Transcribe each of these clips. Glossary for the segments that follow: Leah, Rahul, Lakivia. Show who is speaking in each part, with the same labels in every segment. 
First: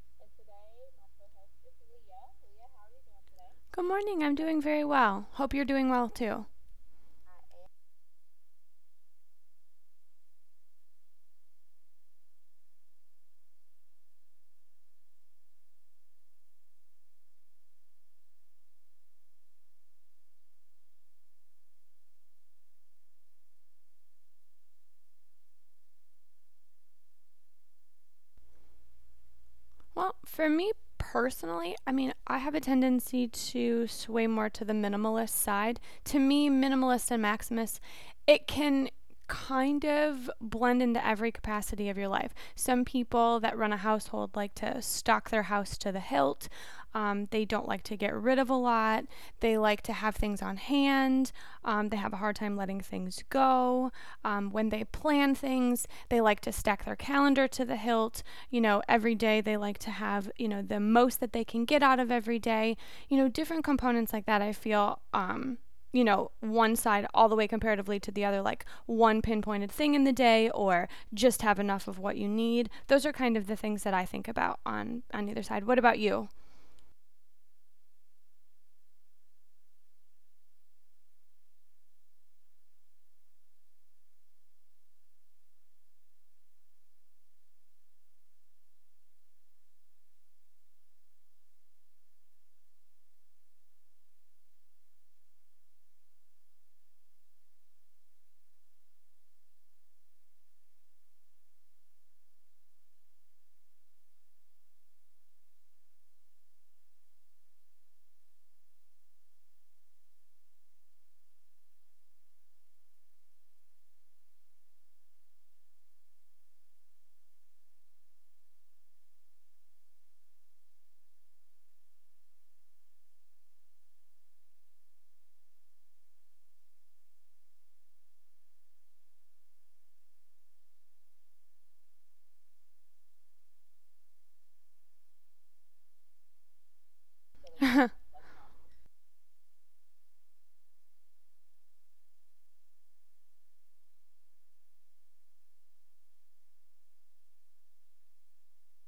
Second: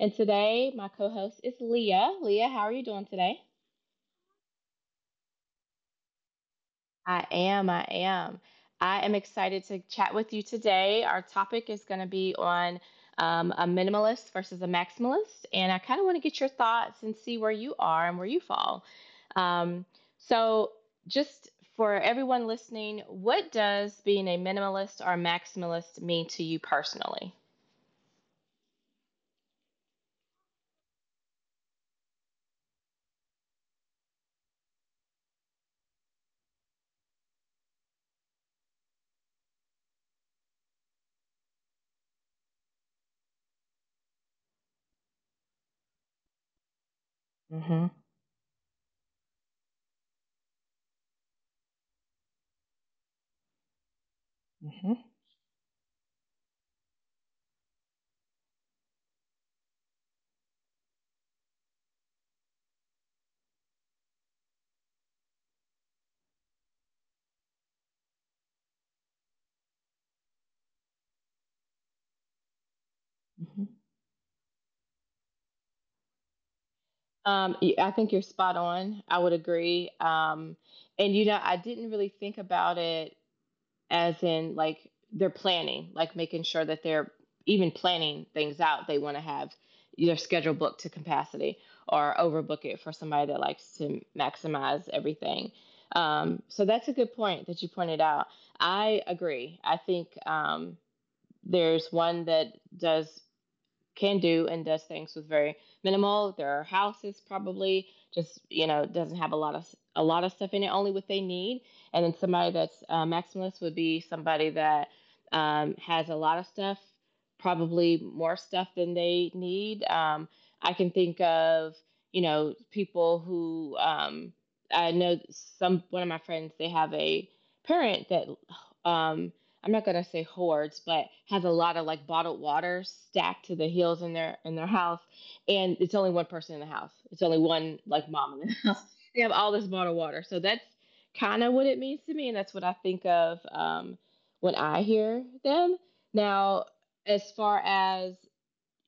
Speaker 1: and today my co host is Leah. Leah, how are you doing today?
Speaker 2: Good morning. I'm doing very well. Hope you're doing well too.
Speaker 1: I am. I am. I am excited to chat with you today. Our topic is going to be on a minimalist versus a maximalist, and I kind of want to get your thoughts and see where you are and where you fall. Um, so, just for everyone listening, what does being a minimalist or maximalist mean to you personally?
Speaker 2: Well, for me personally, I mean, I have a tendency to sway more to the minimalist side. To me, minimalist and maximalist, it can kind of blend into every capacity of your life. Some people that run a household like to stock their house to the hilt. They don't
Speaker 1: Mm-hmm.
Speaker 2: like to get rid of a lot. They like to have things on hand. They have a hard time letting things go. When
Speaker 1: Mm-hmm.
Speaker 2: they plan things, they like to stack their calendar to the hilt. You know, every day they like to have, you know, the most that they can get out of every day. You know, different components like that, I feel. You know, one side all the way comparatively to the other, like one pinpointed thing in the day, or just have enough of what you need. Those are kind of the things that I think about on either side. What about you?
Speaker 1: I think you're spot on. I would agree. And you know, I didn't really think about it as in like they're planning, like making sure that they're even planning things out. They want to have their schedule booked to capacity or overbook it for somebody that likes to maximize everything. So that's a good point that you pointed out. I agree. I think there's one that does can do and does things with very minimal. There are houses probably just you know doesn't have a lot of stuff in it, only what they need. And then somebody that's maximalist would be somebody that has a lot of stuff, probably more stuff than they need. I can think of you know people who I know some one of my friends they have a parent that um, I'm not gonna say hordes, but has a lot of like bottled water stacked to the hills in their house, and it's only one person in the house. It's only one like mom in the house. They have all this bottled water, so that's kind of what it means to me, and that's what I think of when I hear them. Now, as far as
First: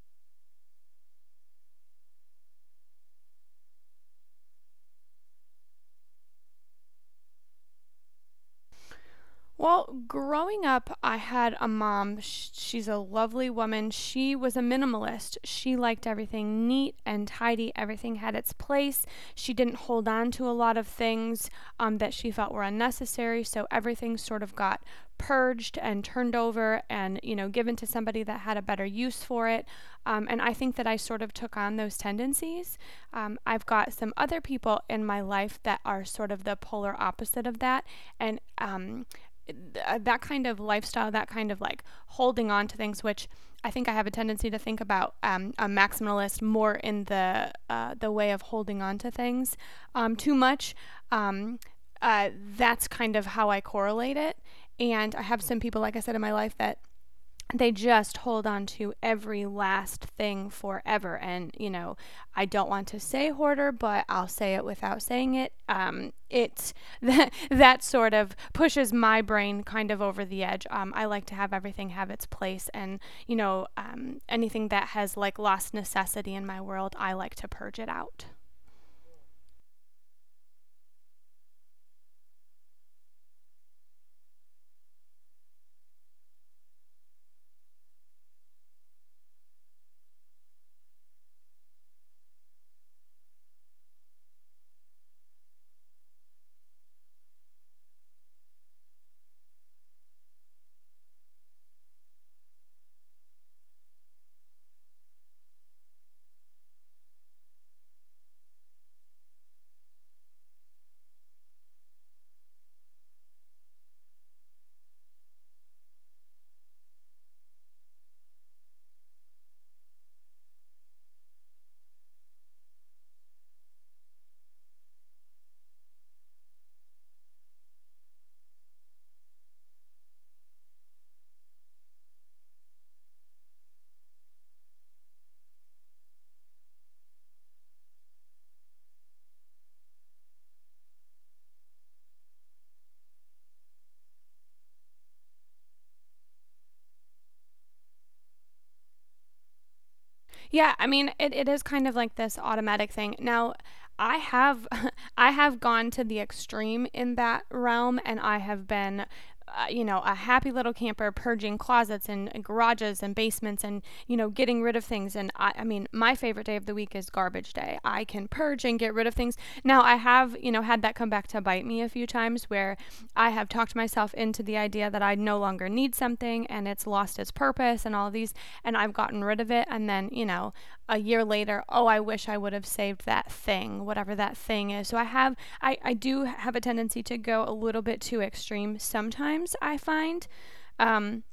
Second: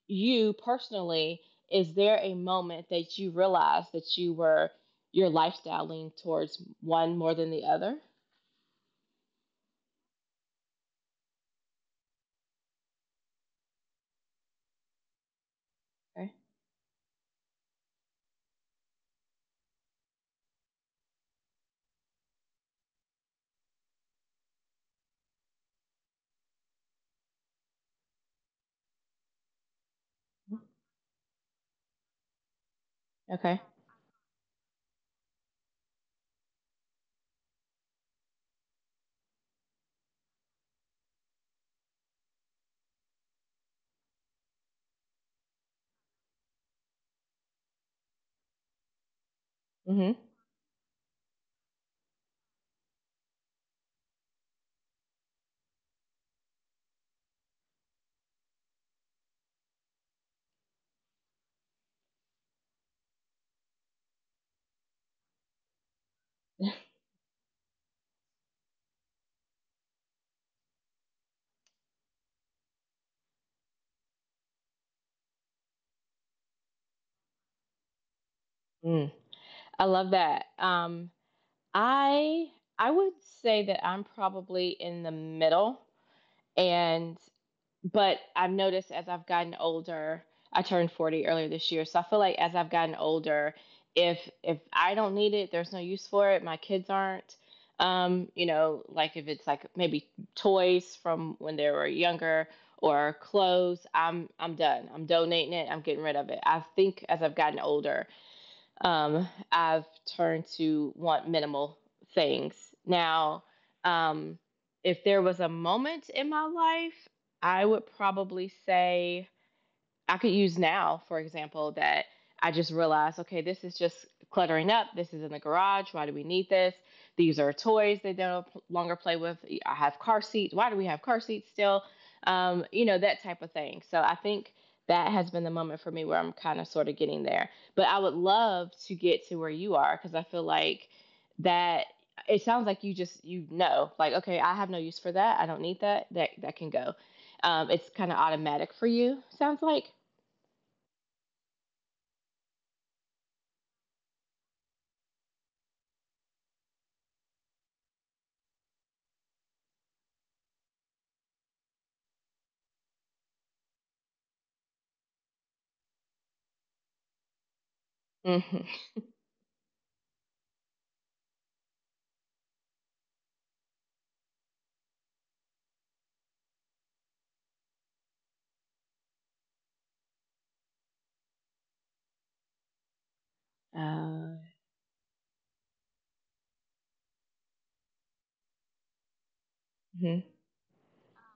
Speaker 1: you personally, is there a moment that you realized that your lifestyle leaned towards one more than the other?
Speaker 2: Well, growing up, I had a mom. She's a lovely woman. She was a minimalist. She liked
Speaker 1: Okay.
Speaker 2: everything neat and tidy. Everything had its place. She didn't hold on to a lot of things that she felt were unnecessary. So everything sort of got purged and turned over and, you know, given to somebody that had a better use for it. And I think that I sort of took on those tendencies. Um,
Speaker 1: Okay.
Speaker 2: I've got some other people in my life that are sort of the polar opposite of that. And that kind of lifestyle, that kind of like holding on to things, which I think I have a tendency to think about a maximalist more in the way of holding on to things
Speaker 1: Mhm.
Speaker 2: too much. Um, uh, that's kind of how I correlate it. And I have some people, like I said, in my life that they just hold on to every last thing forever. And, you know, I don't want to say hoarder, but I'll say it without saying it. It that sort of pushes my brain kind of over the edge. I like to have everything have its place. And, you know, anything that has like lost necessity in my world, I like to purge it out.
Speaker 1: I love that. I I would say that I'm probably in the middle, and but I've noticed as I've gotten older, I turned 40 earlier this year, so I feel like as I've gotten older, if if I don't need it, there's no use for it. My kids aren't, you know, like if it's like maybe toys from when they were younger or clothes, I'm done. I'm donating it. I'm getting rid of it. I think as I've gotten older, I've turned to want minimal things. Now, um, if there was a moment in my life, I would probably say I could use now, for example, that I just realized, okay, this is just cluttering up. This is in the garage. Why do we need this? These are toys they don't longer play with. I have car seats. Why do we have car seats still? You know, that type of thing. So I think that has been the moment for me where I'm kind of sort of getting there. But I would love to get to where you are because I feel like that it sounds like you just you know like okay I have no use for that I don't need that that can go it's kind of automatic for you sounds like.
Speaker 2: Yeah, I mean, it is kind of like this automatic thing. Now, I have I have gone to the extreme in that realm and I have been you know, a happy little camper purging closets and garages and basements and, you know, getting rid of things. And I mean, my favorite day of the week is garbage day. I can
Speaker 1: Mhm.
Speaker 2: purge and get rid of things. Now, I have, you know, had that come back to bite me a few times where I have talked myself into the idea that I no longer need something and it's lost its purpose and all of these, and I've gotten rid of it. And then, you know, a year later, oh, I wish I would have saved that thing, whatever
Speaker 1: Uh,
Speaker 2: that thing is. So I have, I do have a tendency to go a little bit too extreme sometimes, I
Speaker 1: Mhm.
Speaker 2: find. Um,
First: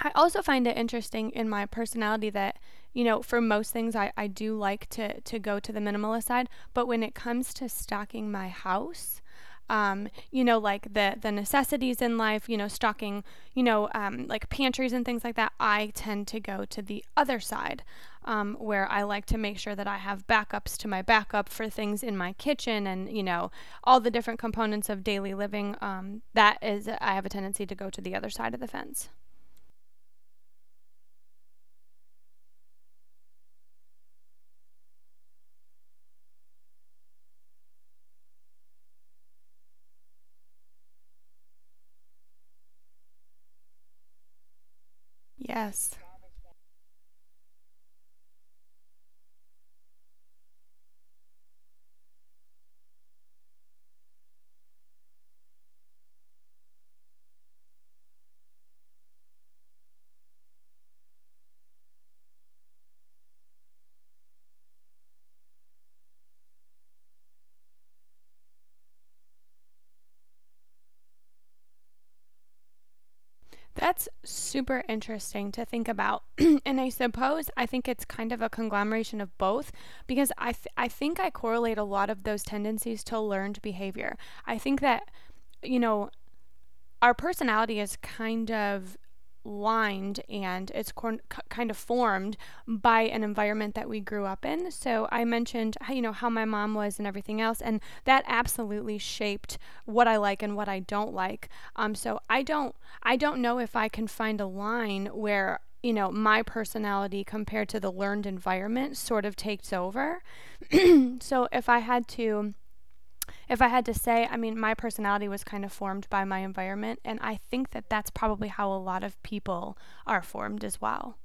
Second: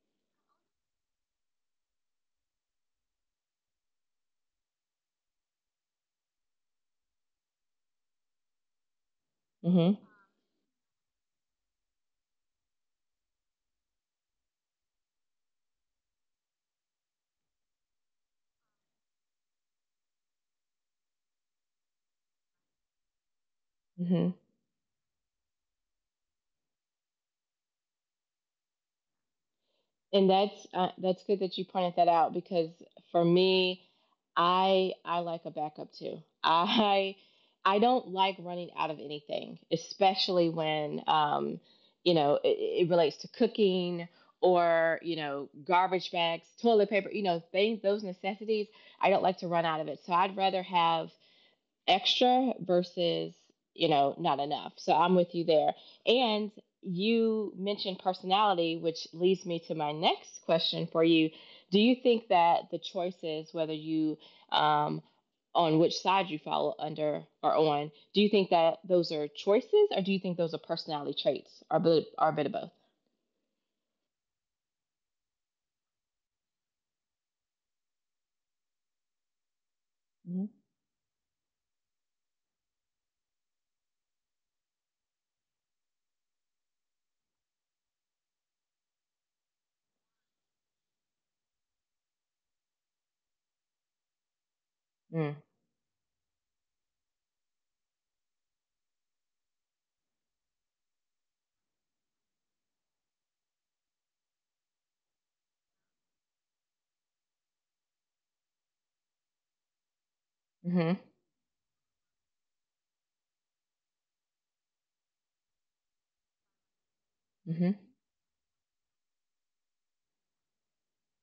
Speaker 2: I also find it interesting in my personality that, you know, for most things I do like to go to the minimalist side, but when it comes to stocking my house,
Speaker 1: Mhm.
Speaker 2: you know, like the necessities in life, you know, stocking, you know, like pantries and things like that, I tend to go to the other side, where I like to make sure that I have backups to my backup for things in my kitchen and you know all the
Speaker 1: Mhm.
Speaker 2: different components of daily living. That is, I have a tendency to go to the other side of the fence.
Speaker 1: And that's good that you pointed that out because for me, I like a backup too. I don't like running out of anything, especially when you know it relates to cooking or you know
Speaker 2: Yes.
Speaker 1: garbage bags, toilet paper, you know things those necessities. I don't like to run out of it, so I'd rather have extra versus you know not enough so I'm with you there and you mentioned personality which leads me to my next question for you. Do you think that the choices whether you um, on which side you follow under or on do you think that those are choices or do you think those are personality traits or a bit of both?
Speaker 2: That's super interesting to think about. And I suppose I think it's kind of a conglomeration of both because
Speaker 1: Mhm.
Speaker 2: I think I correlate a lot of those tendencies to learned behavior. I think that, you know, our personality is kind of lined and it's kind of formed by an environment that we grew up in. So I
Speaker 1: Mm-hmm.
Speaker 2: mentioned, how, you know, how my mom was and everything else, and that absolutely shaped what I like and what I don't like. So I don't know if I can find a line where you know my personality compared to the learned environment sort of takes over.
Speaker 1: Mm-hmm.
Speaker 2: So if I had to say, I mean, my personality was kind of formed by my environment, and I think that that's probably how a lot of people are formed as well.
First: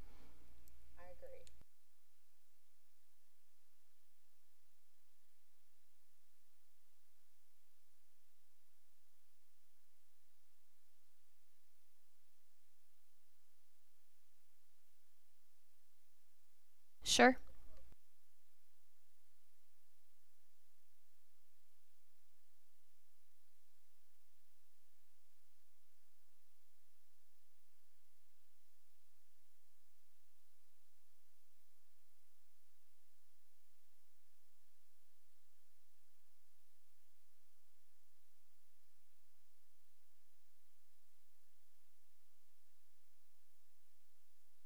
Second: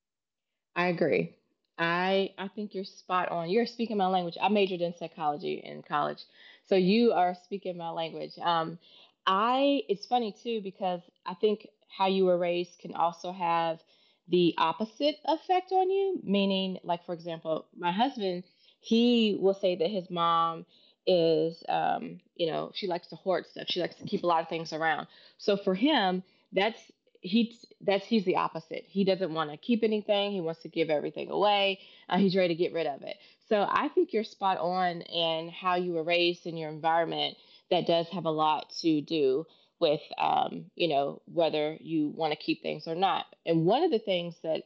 Speaker 1: I agree. I think you're spot on. You're speaking my language. I majored in psychology in college, so you are speaking my language. I It's funny too because I think how you were raised can also have the opposite effect on you. Meaning, like for
Speaker 2: Sure,
Speaker 1: example, my husband, he will say that his mom is, you know, she likes to hoard stuff. She likes to keep a lot of things around. So for him, that's that's he's the opposite. He doesn't want to keep anything. He wants to give everything away. He's ready to get rid of it. So I think you're spot on in how you were raised in your environment. That does have a lot to do with you know whether you want to keep things or not. And one of the things that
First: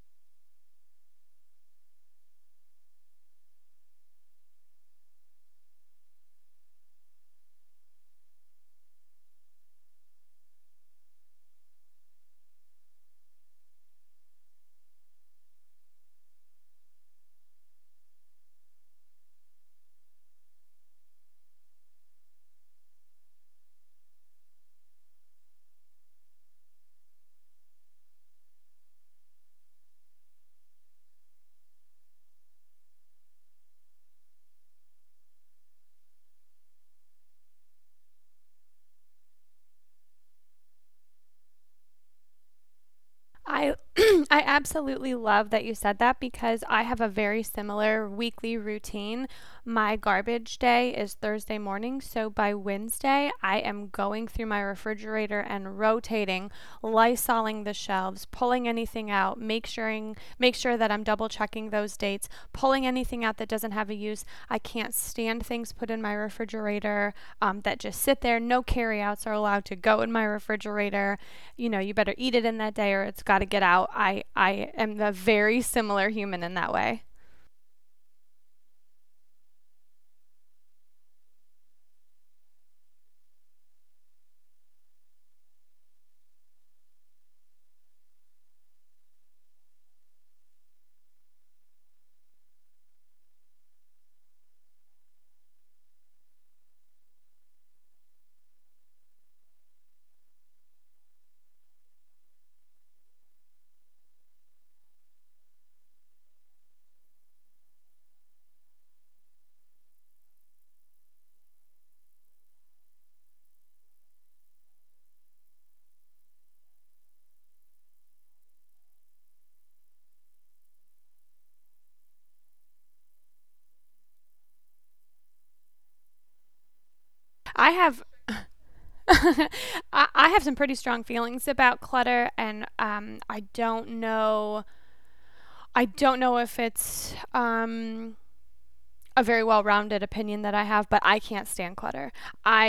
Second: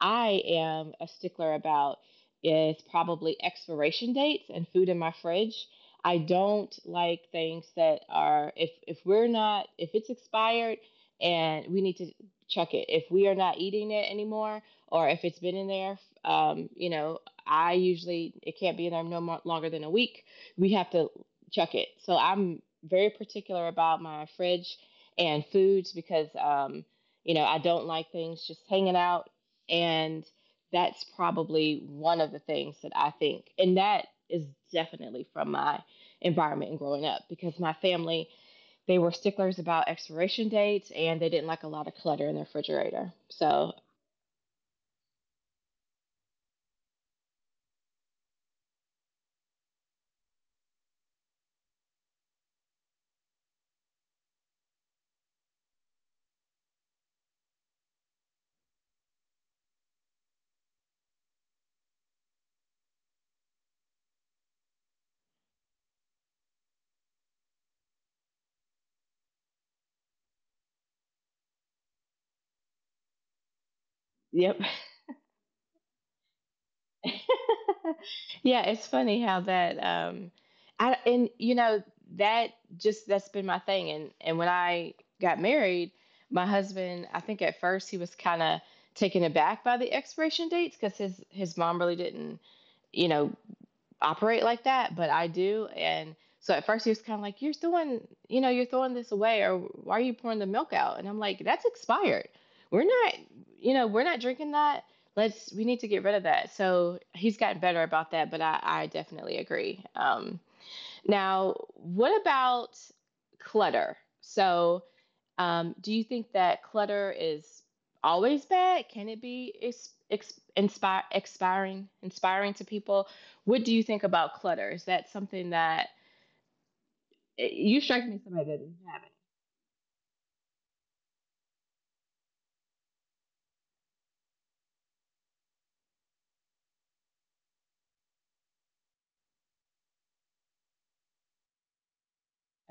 Speaker 1: I am a stickler about is probably expiration dates and food in my fridge. I don't like things that are if we're not if it's expired and we need to check it. If we are not eating it anymore, or if it's been in there, you know, I usually it can't be in there no more, longer than a week. We have to check it. So I'm very particular about my fridge and foods because you know I don't like things just hanging out, and that's probably one of the things that I think, and that is definitely from my environment and growing up because my family they were sticklers about expiration dates and they didn't like a lot of clutter in the refrigerator. So,
Speaker 2: I I absolutely love that you said that because I have a very similar weekly routine. My garbage day is Thursday morning, so by Wednesday I am going through my refrigerator and rotating, lysoling the shelves, pulling anything out, make sure that I'm double checking those dates, pulling anything out that doesn't have a use. I can't stand things put in my refrigerator that just sit there. No carryouts are allowed to go in my refrigerator. You know, you better eat it in that day or it's got to get out. I
Speaker 1: yep.
Speaker 2: I am a very similar human in that way.
Speaker 1: Yeah, it's funny how that I and you know that just that's been my thing and when I got married, my husband, I think at first he was kind of taken aback by the expiration dates cuz his mom really didn't, you know, operate like that, but I do. And so at first he was kind of like, "You're throwing, you know, you're throwing this away, or why are you pouring the milk out?" And I'm like, "That's expired. We're not, you know, we're not drinking that. Let's, we need to get rid of that." So he's gotten better about that, but I definitely agree. Now, what about clutter? So, do you think that clutter is always bad? Can it be expiring, inspiring to people? What do you think about clutter? Is that something that eh,
Speaker 2: I
Speaker 1: you strike
Speaker 2: have
Speaker 1: me as somebody that doesn't have
Speaker 2: I, I have some pretty strong feelings about clutter, and I don't know. I don't know if it's a very well-rounded opinion that I have, but I can't stand clutter.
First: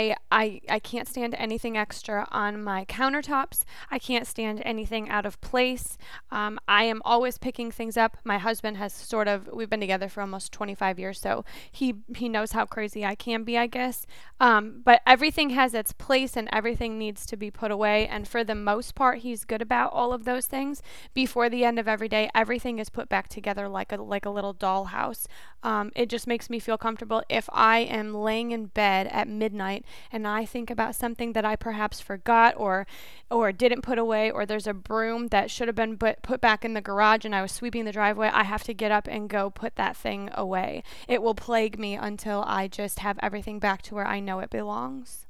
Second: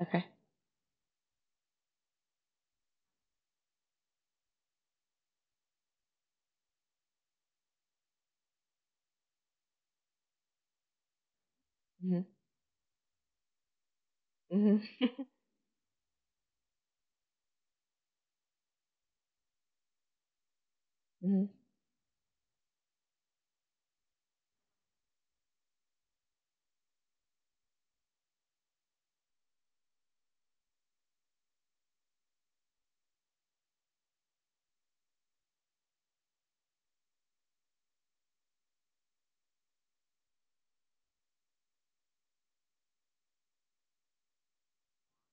Speaker 1: it? Okay.
Speaker 2: I I can't stand anything extra on my countertops. I can't stand anything out of place. I am always picking things up. My husband has sort of we've been together for almost 25 years, so he
Speaker 1: Mm-hmm.
Speaker 2: he knows how crazy I can be, I guess. But
Speaker 1: Mm-hmm.
Speaker 2: everything has its place and everything needs to be put away. And for the most part, he's good about all of those things
Speaker 1: Hmm.
Speaker 2: before the end of every day. Everything is put back together like a little dollhouse. It just makes me feel comfortable. If I am laying in bed at midnight and I think about something that I perhaps forgot or didn't put away, or there's a broom that should have been put back in the garage and I was sweeping the driveway, I have to get up and go put that thing away. It will plague me until I just have everything back to where I know it belongs.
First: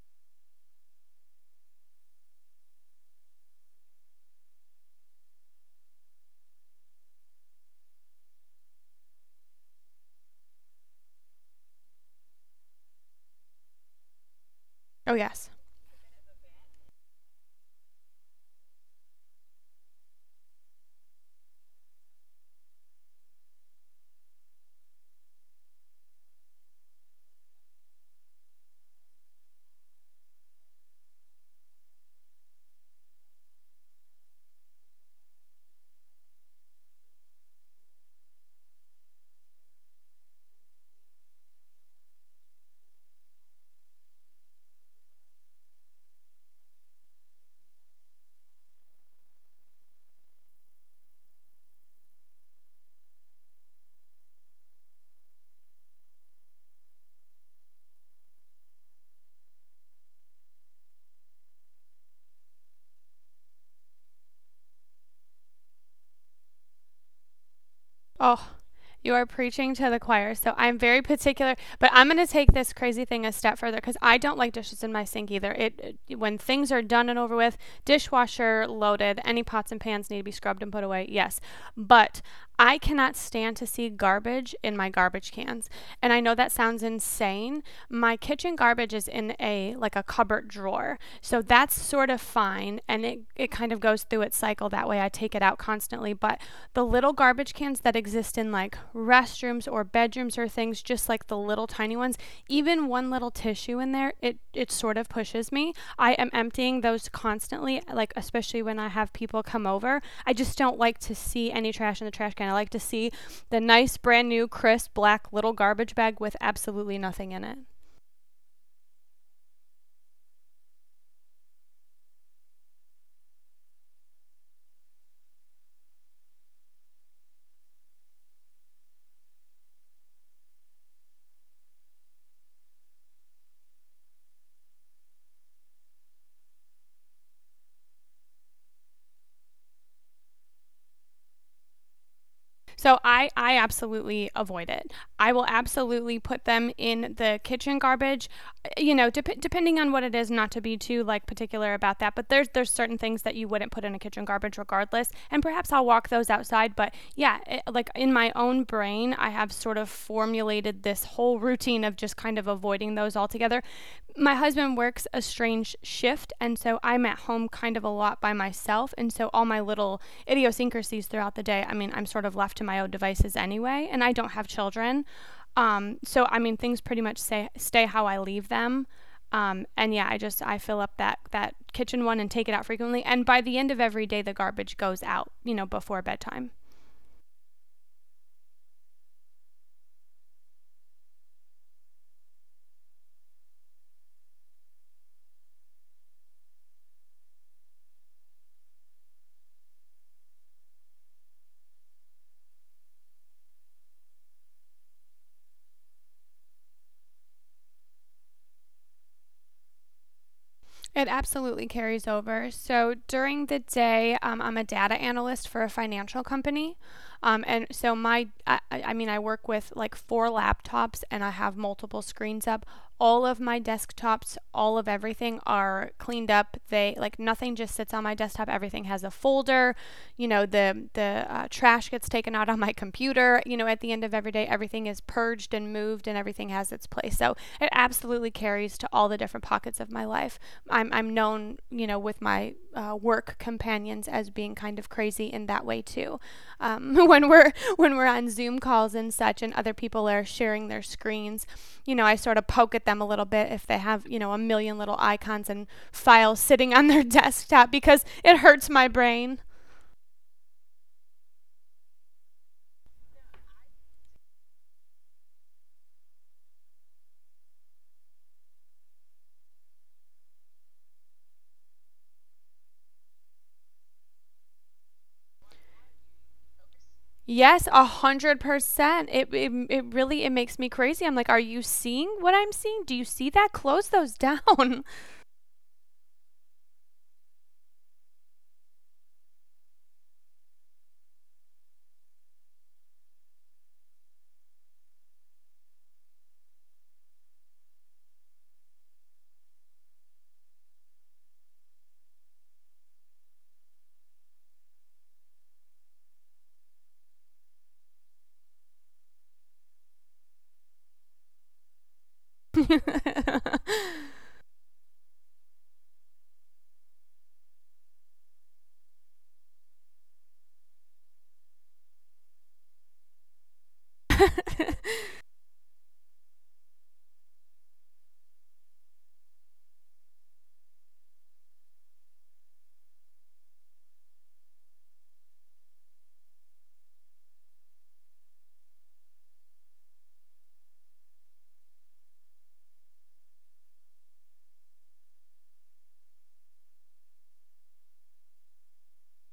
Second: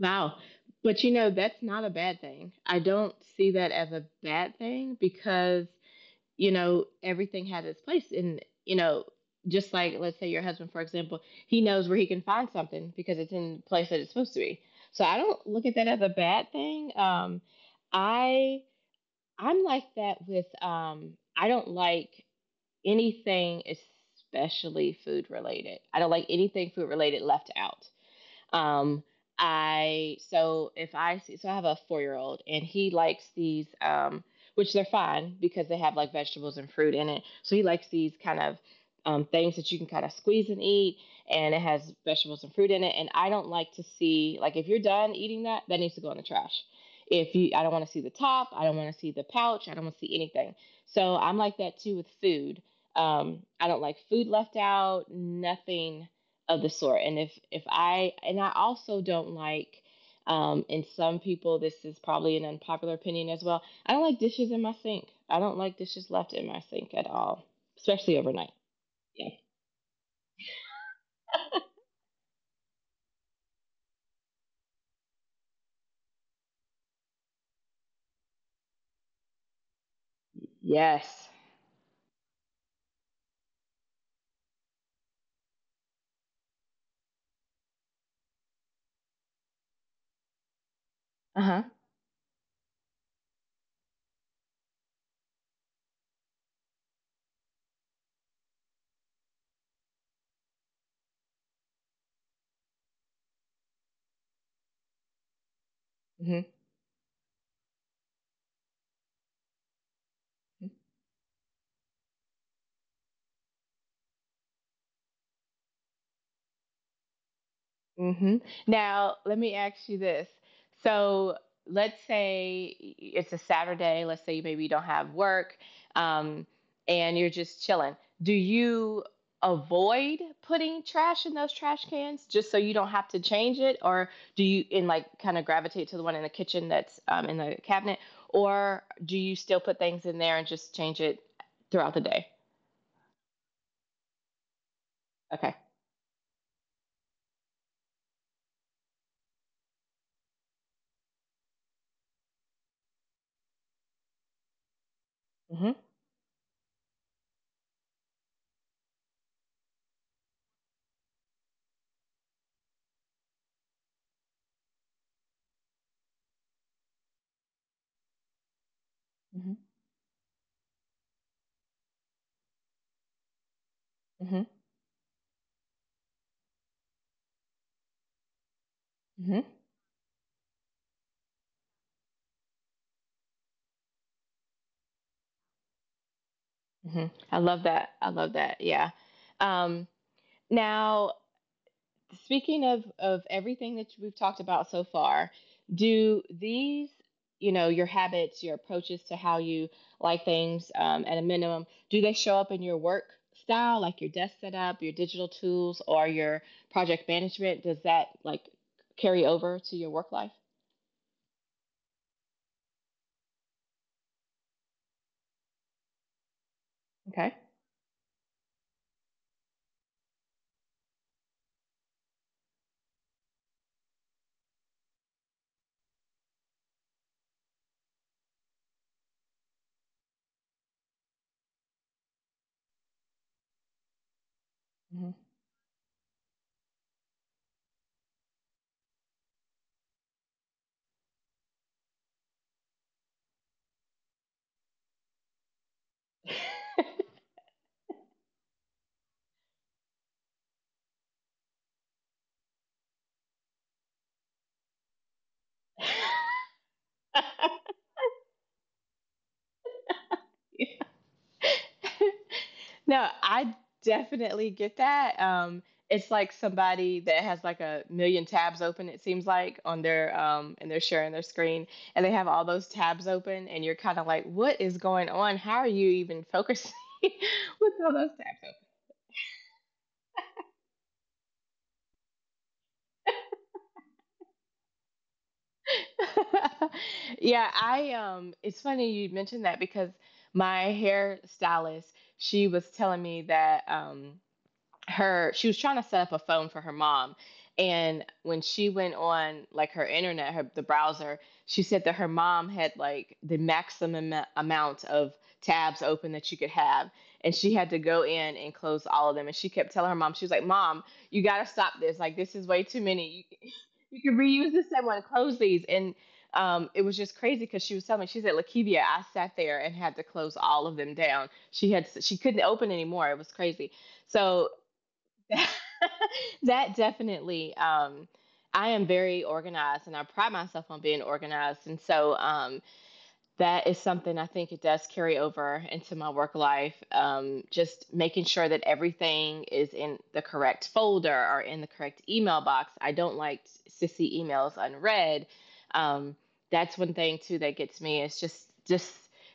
Speaker 1: Wow. But you know, that's not a bad thing. I don't see that as a bad thing because you know, everything has its place. And, you know, just like, let's say your husband, for example, he knows where he can find something because it's in the place that it's supposed to be. So
Speaker 2: Oh
Speaker 1: I don't
Speaker 2: yes.
Speaker 1: look at that as a bad thing. I, I'm like that with, I don't like anything, especially food related. I don't like anything food related left out. Um, I So if I see so I have a 4 year old and he likes these which they're fine because they have like vegetables and fruit in it. So he likes these kind of things that you can kind of squeeze and eat, and it has vegetables and fruit in it. And I don't like to see like if you're done eating that, that needs to go in the trash. If you, I don't want to see the top, I don't want to see the pouch, I don't want to see anything. So I'm like that too with food. I don't like food left out, nothing of the sort. And if I also don't like and some people this is probably an unpopular opinion as well. I don't like dishes in my sink. I don't like dishes left in my sink at all, especially
Speaker 2: Oh,
Speaker 1: overnight.
Speaker 2: you are
Speaker 1: Yeah.
Speaker 2: preaching to the choir. So I'm very particular, but I'm going to take this crazy thing a step further because I don't like dishes in my sink either. When things are done and over with, dishwasher loaded, any pots and pans need to be scrubbed and put away.
Speaker 1: Yes.
Speaker 2: Yes, but I cannot stand to see garbage in my garbage cans. And I know that sounds insane. My kitchen garbage is in a like a cupboard drawer. So
Speaker 1: Uh-huh.
Speaker 2: that's sort of fine and it kind of goes through its cycle that way. I take it out constantly, but the little garbage cans that exist in like restrooms or bedrooms or things, just like the little tiny ones, even one little tissue in there, it sort of pushes me. I am
Speaker 1: Mhm.
Speaker 2: emptying those constantly, like especially when I have people come over. I just don't like to see any trash in the trash can. I like to see the nice brand new crisp black little garbage bag with absolutely nothing in it.
Speaker 1: Hmm. Now, let me ask you this. So, let's say it's a Saturday. Let's say maybe you don't have work, um, and you're just chilling. Do you avoid putting trash in those trash cans just so you don't have to change it, or do you in like kind of gravitate to the one in the kitchen that's in the cabinet, or do you still put things in there and just change it throughout the day?
Speaker 2: So I absolutely avoid it. I will
Speaker 1: Okay.
Speaker 2: absolutely put them in the kitchen garbage. You know, depending on what it is, not to be too like particular about that, but there's certain things that you wouldn't put in a kitchen garbage regardless, and perhaps
Speaker 1: Mm-hmm.
Speaker 2: I'll walk those outside, but yeah, it, like in my own brain, I have sort of formulated this whole routine of just kind of avoiding those altogether. My husband works a strange shift, and so I'm at home kind of a lot by myself. And so all
Speaker 1: Mm-hmm.
Speaker 2: my little idiosyncrasies throughout the day, I mean, I'm sort of left to my own devices anyway, and I don't have children. So I mean, things pretty much stay how I leave them.
Speaker 1: Mm-hmm.
Speaker 2: And yeah, I fill up that kitchen one and take it out frequently. And by the end of every day, the garbage goes out, you know, before bedtime.
Speaker 1: Hmm. I love that. I love that. Yeah. Um, now, speaking of everything that we've talked about so far, do these, you know, your habits, your approaches to how you like things, at a minimum, do they show up in your work style, like your desk setup, your digital tools, or your project management? Does that like carry over to your work life?
Speaker 2: It absolutely carries over. So during the day, I'm a data analyst for a financial company.
Speaker 1: Okay.
Speaker 2: And so my, I mean, I work with like four laptops and I have multiple screens up. All of my desktops, all of everything are cleaned up. They like nothing just sits on my desktop. Everything has a folder. The trash gets taken out on my computer. You know, at the end of every day, everything is purged and moved and everything has its place. So it absolutely carries to all the different pockets of my life. I'm known, with my work companions as being kind of crazy in that way too. When we're on Zoom calls and such, and other people are sharing their screens, you know, I sort of poke at them a little bit if they have, you know, a million little icons and files sitting on their desktop because it hurts my brain.
Speaker 1: No, I definitely get that. It's like somebody that has like a million tabs open, it seems like, on their and they're sharing their screen and they have all those tabs open and you're kind of like, what is going on? How are you even focusing
Speaker 2: Yes,
Speaker 1: with
Speaker 2: a
Speaker 1: all those
Speaker 2: hundred
Speaker 1: tabs
Speaker 2: percent. It really it makes me crazy. I'm like, are you seeing what I'm seeing? Do you see that? Close those down.
Speaker 1: open? Yeah, I it's funny you mentioned that because my hairstylist, she was telling me that her she was trying to set up a phone for her mom, and when she went on like her internet her the browser, she said that her mom had like the maximum amount of tabs open that you could have, and she had to go in and close all of them. And she kept telling her mom, she was like, mom, you got to stop this, like this is way too many. You can reuse this same one, close these. And it was just crazy because she was telling me, she said, Lakivia, I sat there and had to close all of them down. She couldn't open anymore. It was crazy. So that definitely I am very organized and I pride myself on being organized, and so that is something I think it does carry over into my work life. Just making sure that everything is in the correct folder or in the correct email box. I don't like to see emails unread. Um, that's one thing too that gets me. It's just just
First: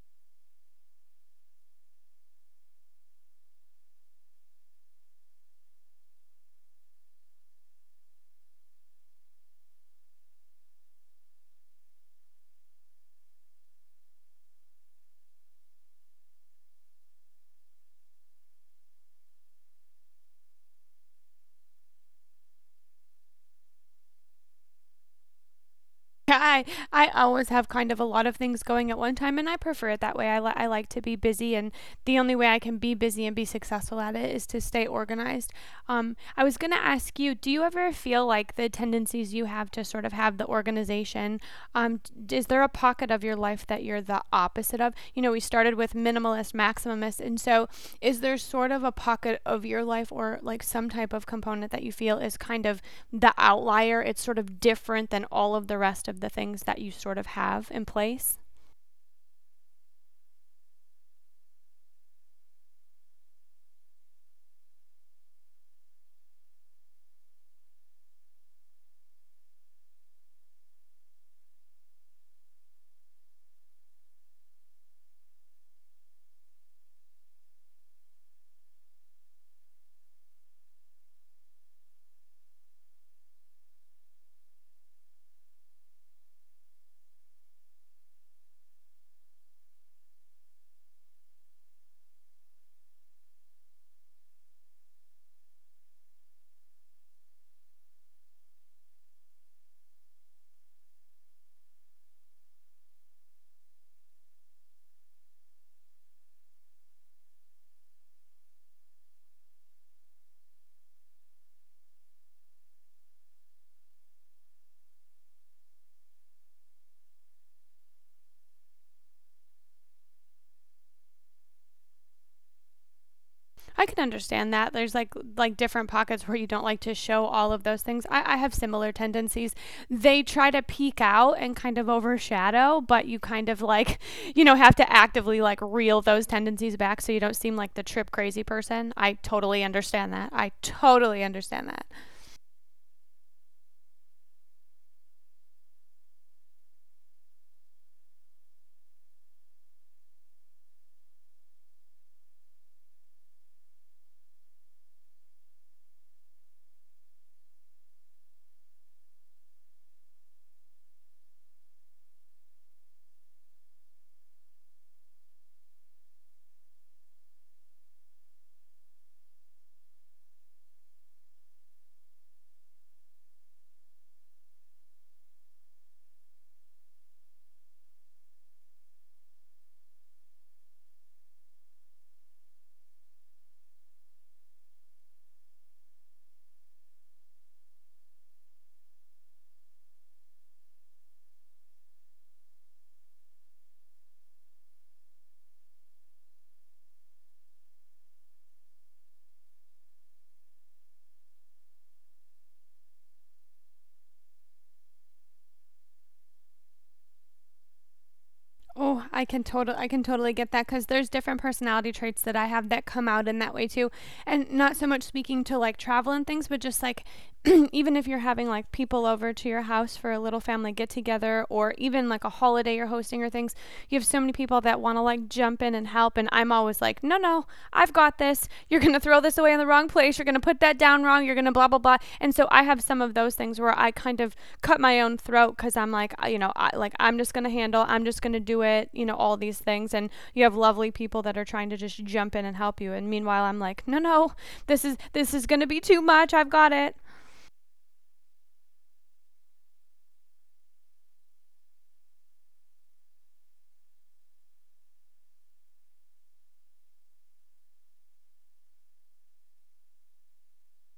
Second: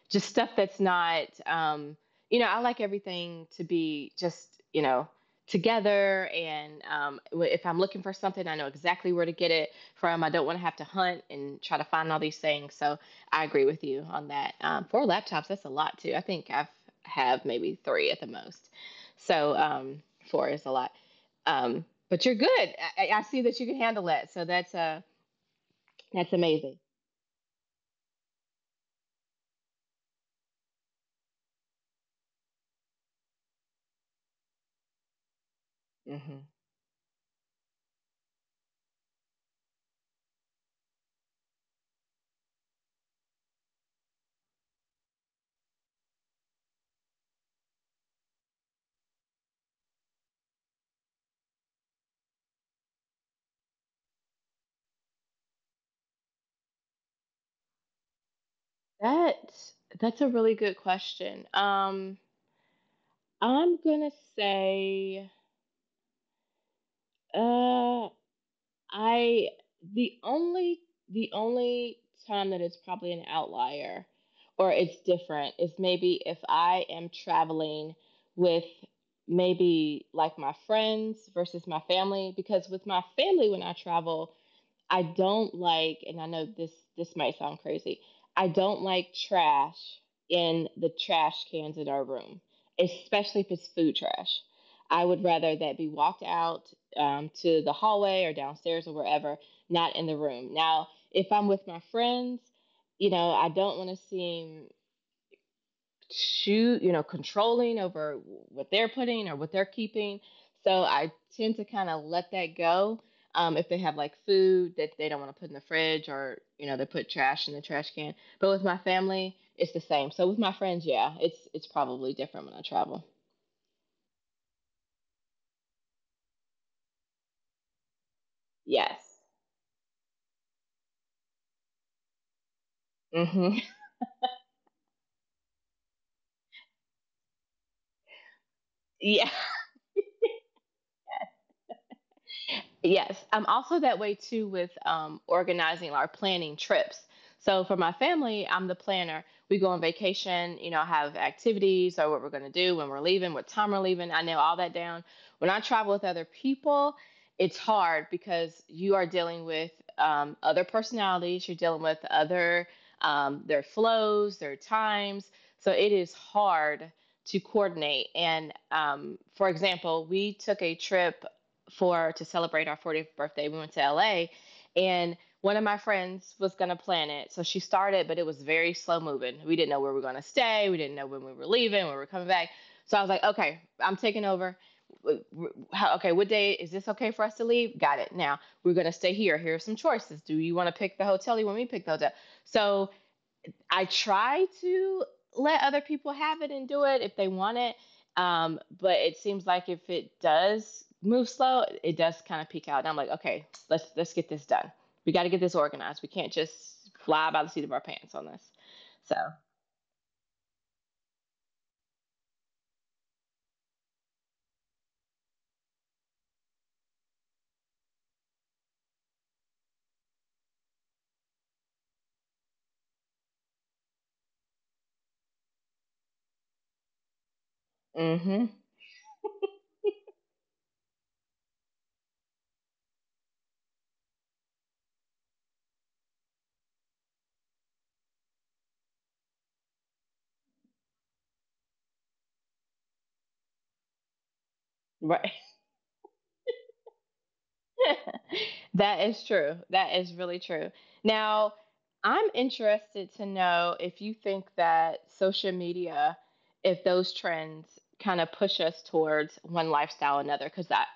Speaker 1: just stuff that's not. You know, I like everything to be just, you know, together. And if I'm looking for something, I know exactly where to get it from. I don't want to have to hunt and try to find all these things. So I agree with you on that. Four laptops, that's a lot too. I think I've have maybe three at the most. So four is a lot. But you're good. I see that you can handle it. So that's
Speaker 2: I
Speaker 1: amazing.
Speaker 2: I always have kind of a lot of things going at one time, and I prefer it that way. I like to be busy, and the only way I can be busy and be successful at it is to stay organized. I
Speaker 1: Hmm
Speaker 2: was going to ask you, do you ever feel like the tendencies you have to sort of have the organization? Um, is there a pocket of your life that you're the opposite of? You know, we started with minimalist, maximalist, and so is there sort of a pocket of your life or like some type of component that you feel is kind of the outlier? It's sort of different than all of the rest of the things that you sort of have in place?
Speaker 1: That that's a really good question. I'm gonna say uh I the only the only time that it's probably an outlier or it's different is maybe if I am traveling with maybe like my friends versus my family. Because with my family when I travel, I don't like, and I know this might sound crazy, I don't like trash in the trash cans in our room, especially if it's food trash. I would rather that be walked out, to the hallway or downstairs or wherever, not in the room. Now, if I'm with my friends, you know, I don't want to seem, shoot, you know, controlling over what they're putting or what they're keeping. So I tend to kind of let that go. If they have like food that they don't want to put in the fridge, or, you know, they put trash in the trash can. But with my family, it's the same. So with my friends, yeah, it's probably different when I travel.
Speaker 2: I can understand that. There's like different pockets where you don't like to show all of those things. I have similar
Speaker 1: Yes.
Speaker 2: tendencies. They try to peek out and kind of overshadow, but you kind
Speaker 1: hmm
Speaker 2: of like, you know, have to actively like reel those tendencies back so you don't seem like the trip crazy person. I
Speaker 1: Yeah.
Speaker 2: totally understand that. I totally understand that.
Speaker 1: Yes, I'm also that way too with organizing or planning trips. So for my family, I'm the planner. We go on vacation, you know, have activities or what we're going to do, when we're leaving, what time we're leaving. I nail all that down. When I travel with other people, it's hard because you are dealing with other personalities, you're dealing with other their flows, their times. So it is hard to coordinate. And for example, we took a trip for to celebrate our 40th birthday. We went to LA, and one of my friends was going to plan it. So she started, but it was very slow moving. We didn't know where we were going to stay. We didn't know when we were leaving, when we were coming back. So I was like, okay, I'm taking over. Okay, what day is this okay for us to leave? Got it. Now we're going to stay here. Here are some choices. Do you want to pick the hotel? You want me to pick the hotel? So I try to let other people have it and do it if they want it. But it seems like if it does move slow, it does kind of peak out. And I'm like, okay, let's get this done. We got to get this organized. We can't just fly by the seat of our pants on this.
Speaker 2: Oh,
Speaker 1: So,
Speaker 2: I can totally get that cuz there's different personality traits that I have that come out in that way too. And not so much speaking to like travel and things, but just like even if you're having like people over to your house for a little family get together or even like a holiday you're hosting or things, you have so many people that want to like jump in and help and I'm always like, "No, no. I've got this.
Speaker 1: mm-hmm.
Speaker 2: You're going to throw this away in the wrong place. You're going to put that down wrong. You're going to blah, blah, blah." And so I have some of those things where I kind of cut my own throat because I'm like, you know, I'm just going to handle, I'm just going to do it, you know, all these things. And you have lovely people that are trying to just jump in and help you. And meanwhile, I'm like, no, no, this
Speaker 1: Right.
Speaker 2: is going to be too much. I've got it.
Speaker 1: That is true. That is really true. Now, I'm interested to know if you think that social media, if those trends kind of push us towards one lifestyle or another, because that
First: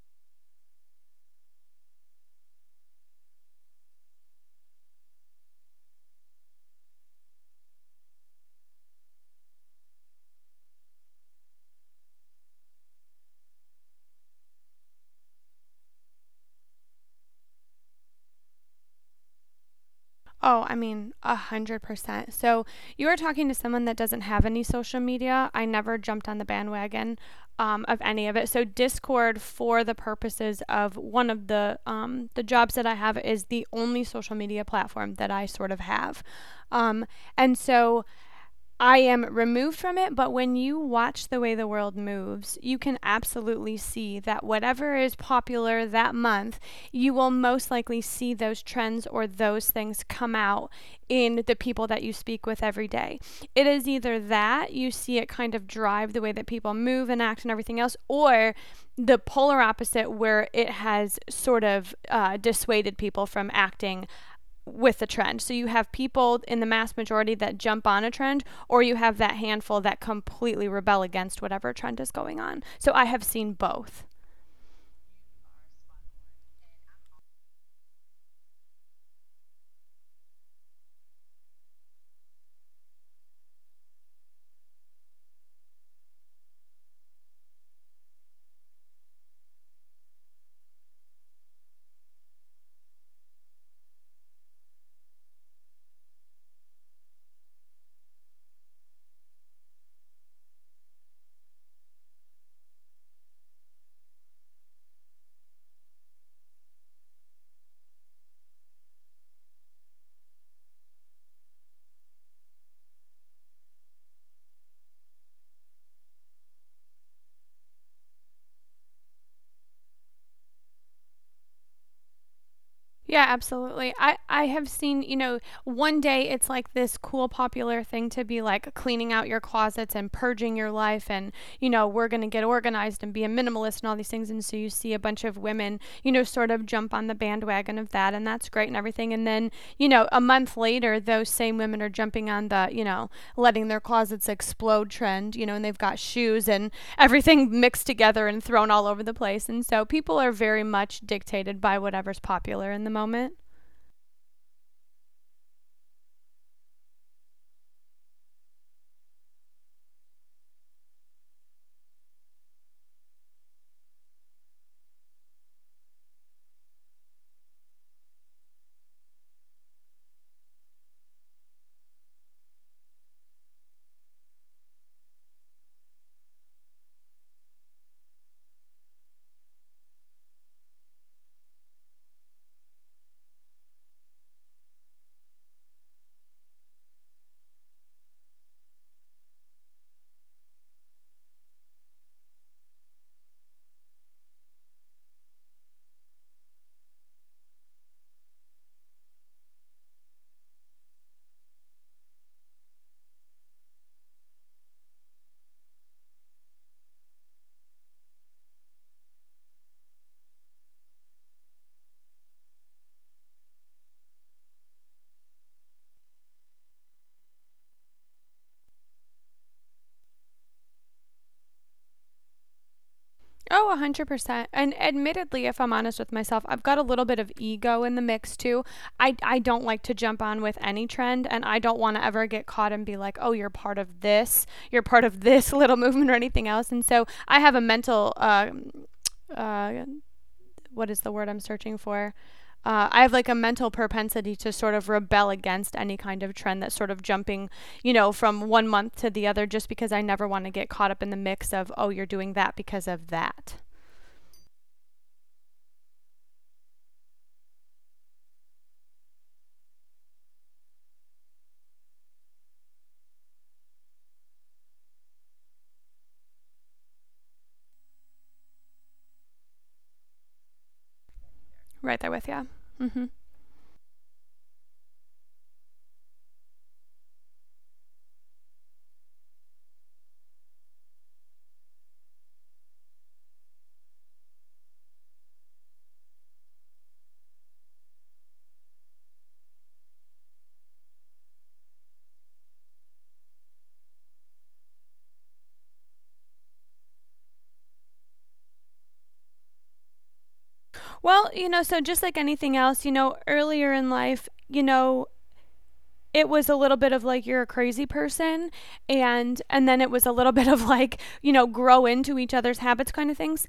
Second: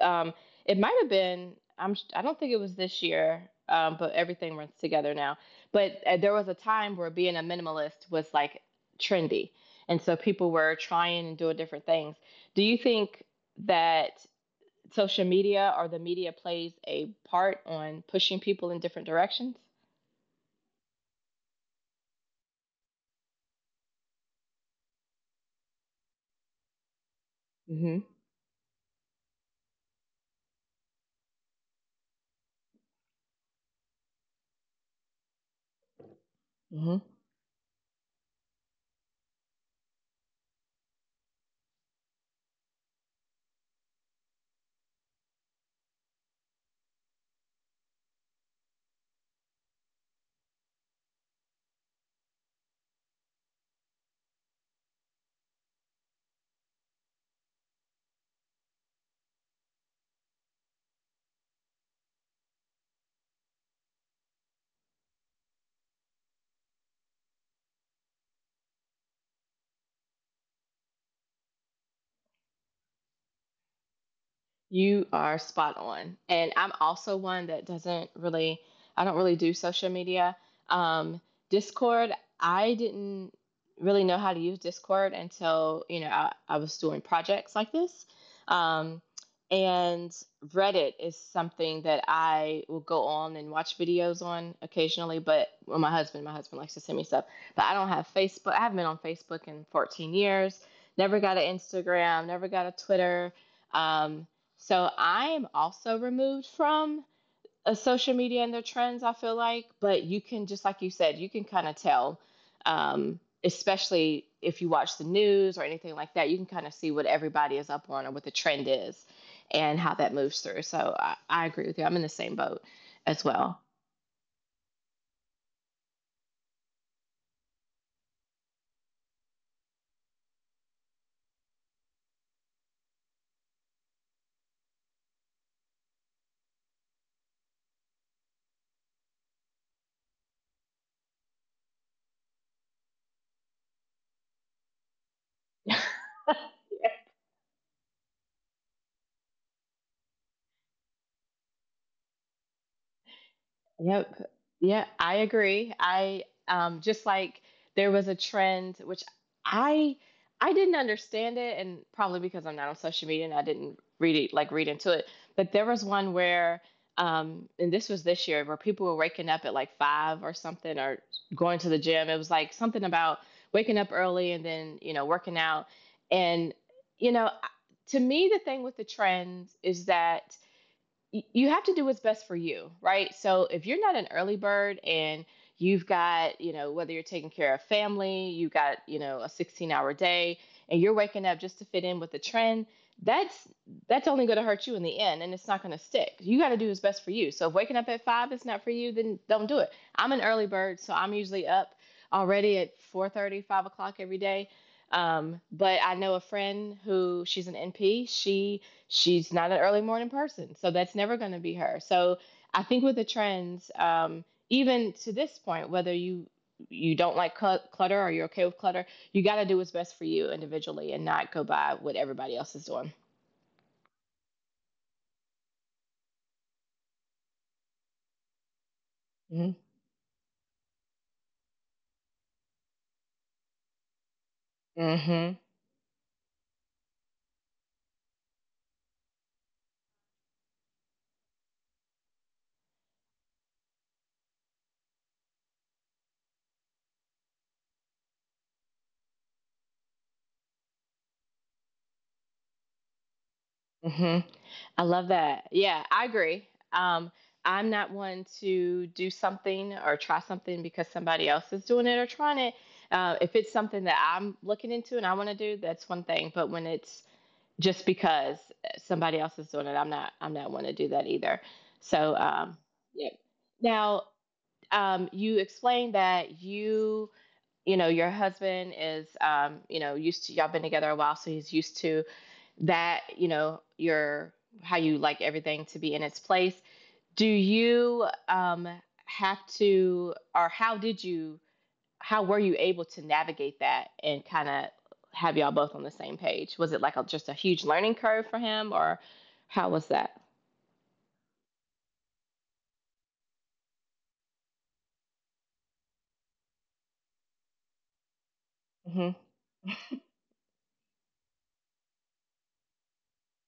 Speaker 1: um, it might have been. I am, I do not think it was this year, but everything runs together now. But there was a time where being a minimalist was like trendy, and so people were trying and doing different things. Do you think that social media or the media plays a part on pushing people in different directions?
Speaker 2: Oh, I mean, 100%. So you are talking to someone that doesn't have any social media. I never jumped on the bandwagon
Speaker 1: Mm-hmm.
Speaker 2: of any of it. So Discord, for the purposes of one of the jobs that I have, is the only social media platform that I sort of have.
Speaker 1: Mm-hmm.
Speaker 2: Um, and so I am removed from it, but when you watch the way the world moves, you can absolutely see that whatever is popular that month, you will most likely see those trends or those things come out in the people that you speak with every day. It is either that you see it kind of drive the way that people move and act and everything else, or the polar opposite where it has sort of dissuaded people from acting with a trend. So you have people in the mass majority that jump on a trend, or you have that handful that completely rebel against whatever trend is going on. So I have seen both.
Speaker 1: You are spot on. And I'm also one that doesn't really, I don't really do social media. Um, Discord, I didn't really know how to use Discord until, you know, I was doing projects like this. Um, and Reddit is something that I will go on and watch videos on occasionally, but well, my husband likes to send me stuff. But I don't have Facebook. I haven't been on Facebook in 14 years. Never got an Instagram, never got a Twitter. Um, so I am also removed from social media and their trends, I feel like. But you can, just like you said, you can kind of tell, especially if you watch the news or anything like that, you can kind of see what everybody is up on or what the trend is and how that moves through. So I agree with you. I'm in the same boat
Speaker 2: Yeah,
Speaker 1: as well.
Speaker 2: absolutely. I have seen, you know, one day it's like this cool popular thing to be like cleaning out your closets and purging your life and you know we're going to get organized and be a minimalist and all these things, and so you see a bunch of women, you know, sort of jump on the bandwagon of that, and that's great and everything. And then you know a month later those same women are jumping on the, you know, letting their closets explode trend, you know, and they've got shoes and everything mixed together and thrown all over the place. And so people are very much dictated by whatever's popular in the moment.
Speaker 1: Yep. Yeah, I agree. I just like there was a trend which I I didn't understand it, and probably because I'm not on social media and I didn't read into it. But there was one where and this was this year where people were waking up at like 5 or something, or going to the gym. It was like something about waking up early and then, you know, working out. And you know, to me the thing with the trends is that you have to do what's best for you, right? So if you're not an early bird and you've got, you know, whether you're taking care of family, you have got, you know, a 16-hour day, and you're waking up just to fit in with the trend, that's that's only going to hurt you in the end, and it's not going to stick. You got to do what's best for you. So if waking up at 5 is not for you, then don't do it. I'm an early bird, so I'm usually up already at 4:30, 5 o'clock every day. But I know a friend who she's an NP. She's not an early morning person. So that's never going to be her. So I think with the trends, even to this point, whether you don't like clutter or you're okay with clutter, you got to do what's best for you individually and not go by what everybody else is doing.
Speaker 2: Oh, 100%. And admittedly, if I'm honest with myself, I've got a little bit of ego in the mix too. I
Speaker 1: Mm-hmm.
Speaker 2: don't like to jump on with any trend, and I don't want to ever get caught and be like, oh, you're part of this, you're part of
Speaker 1: Mm-hmm.
Speaker 2: this little movement or anything else. And so I have a mental, uh, what is the word I'm searching for? I have like a mental propensity to sort of rebel against any kind of trend that's sort of jumping, you know, from one month to the other just because I never want to get caught up in the mix of, oh, you're doing that because of that.
Speaker 1: Mm-hmm. I love that. Yeah, I agree. I'm not one to do something or try something because somebody else is doing it or trying it. If it's something that I'm looking into and I want to do, that's one thing. But when it's just because somebody else is doing it, I'm not one to do that either.
Speaker 2: Right there
Speaker 1: So
Speaker 2: with you. Hmm.
Speaker 1: yeah. Now you explained that you know your husband is you know used to, y'all been together a while so he's used to that, you know, your how you like everything to be in its place. Do you have to, or how did you, how were you able to navigate that and kind of have y'all both on the same page? Was it like a, just a huge learning curve for him, or how was that?
Speaker 2: Well, you know, so just like anything else, you know, earlier in life, you know, it was a little bit of like you're a crazy person,
Speaker 1: Mm-hmm.
Speaker 2: and then it was a little bit of like, you know, grow into each other's habits kind of things.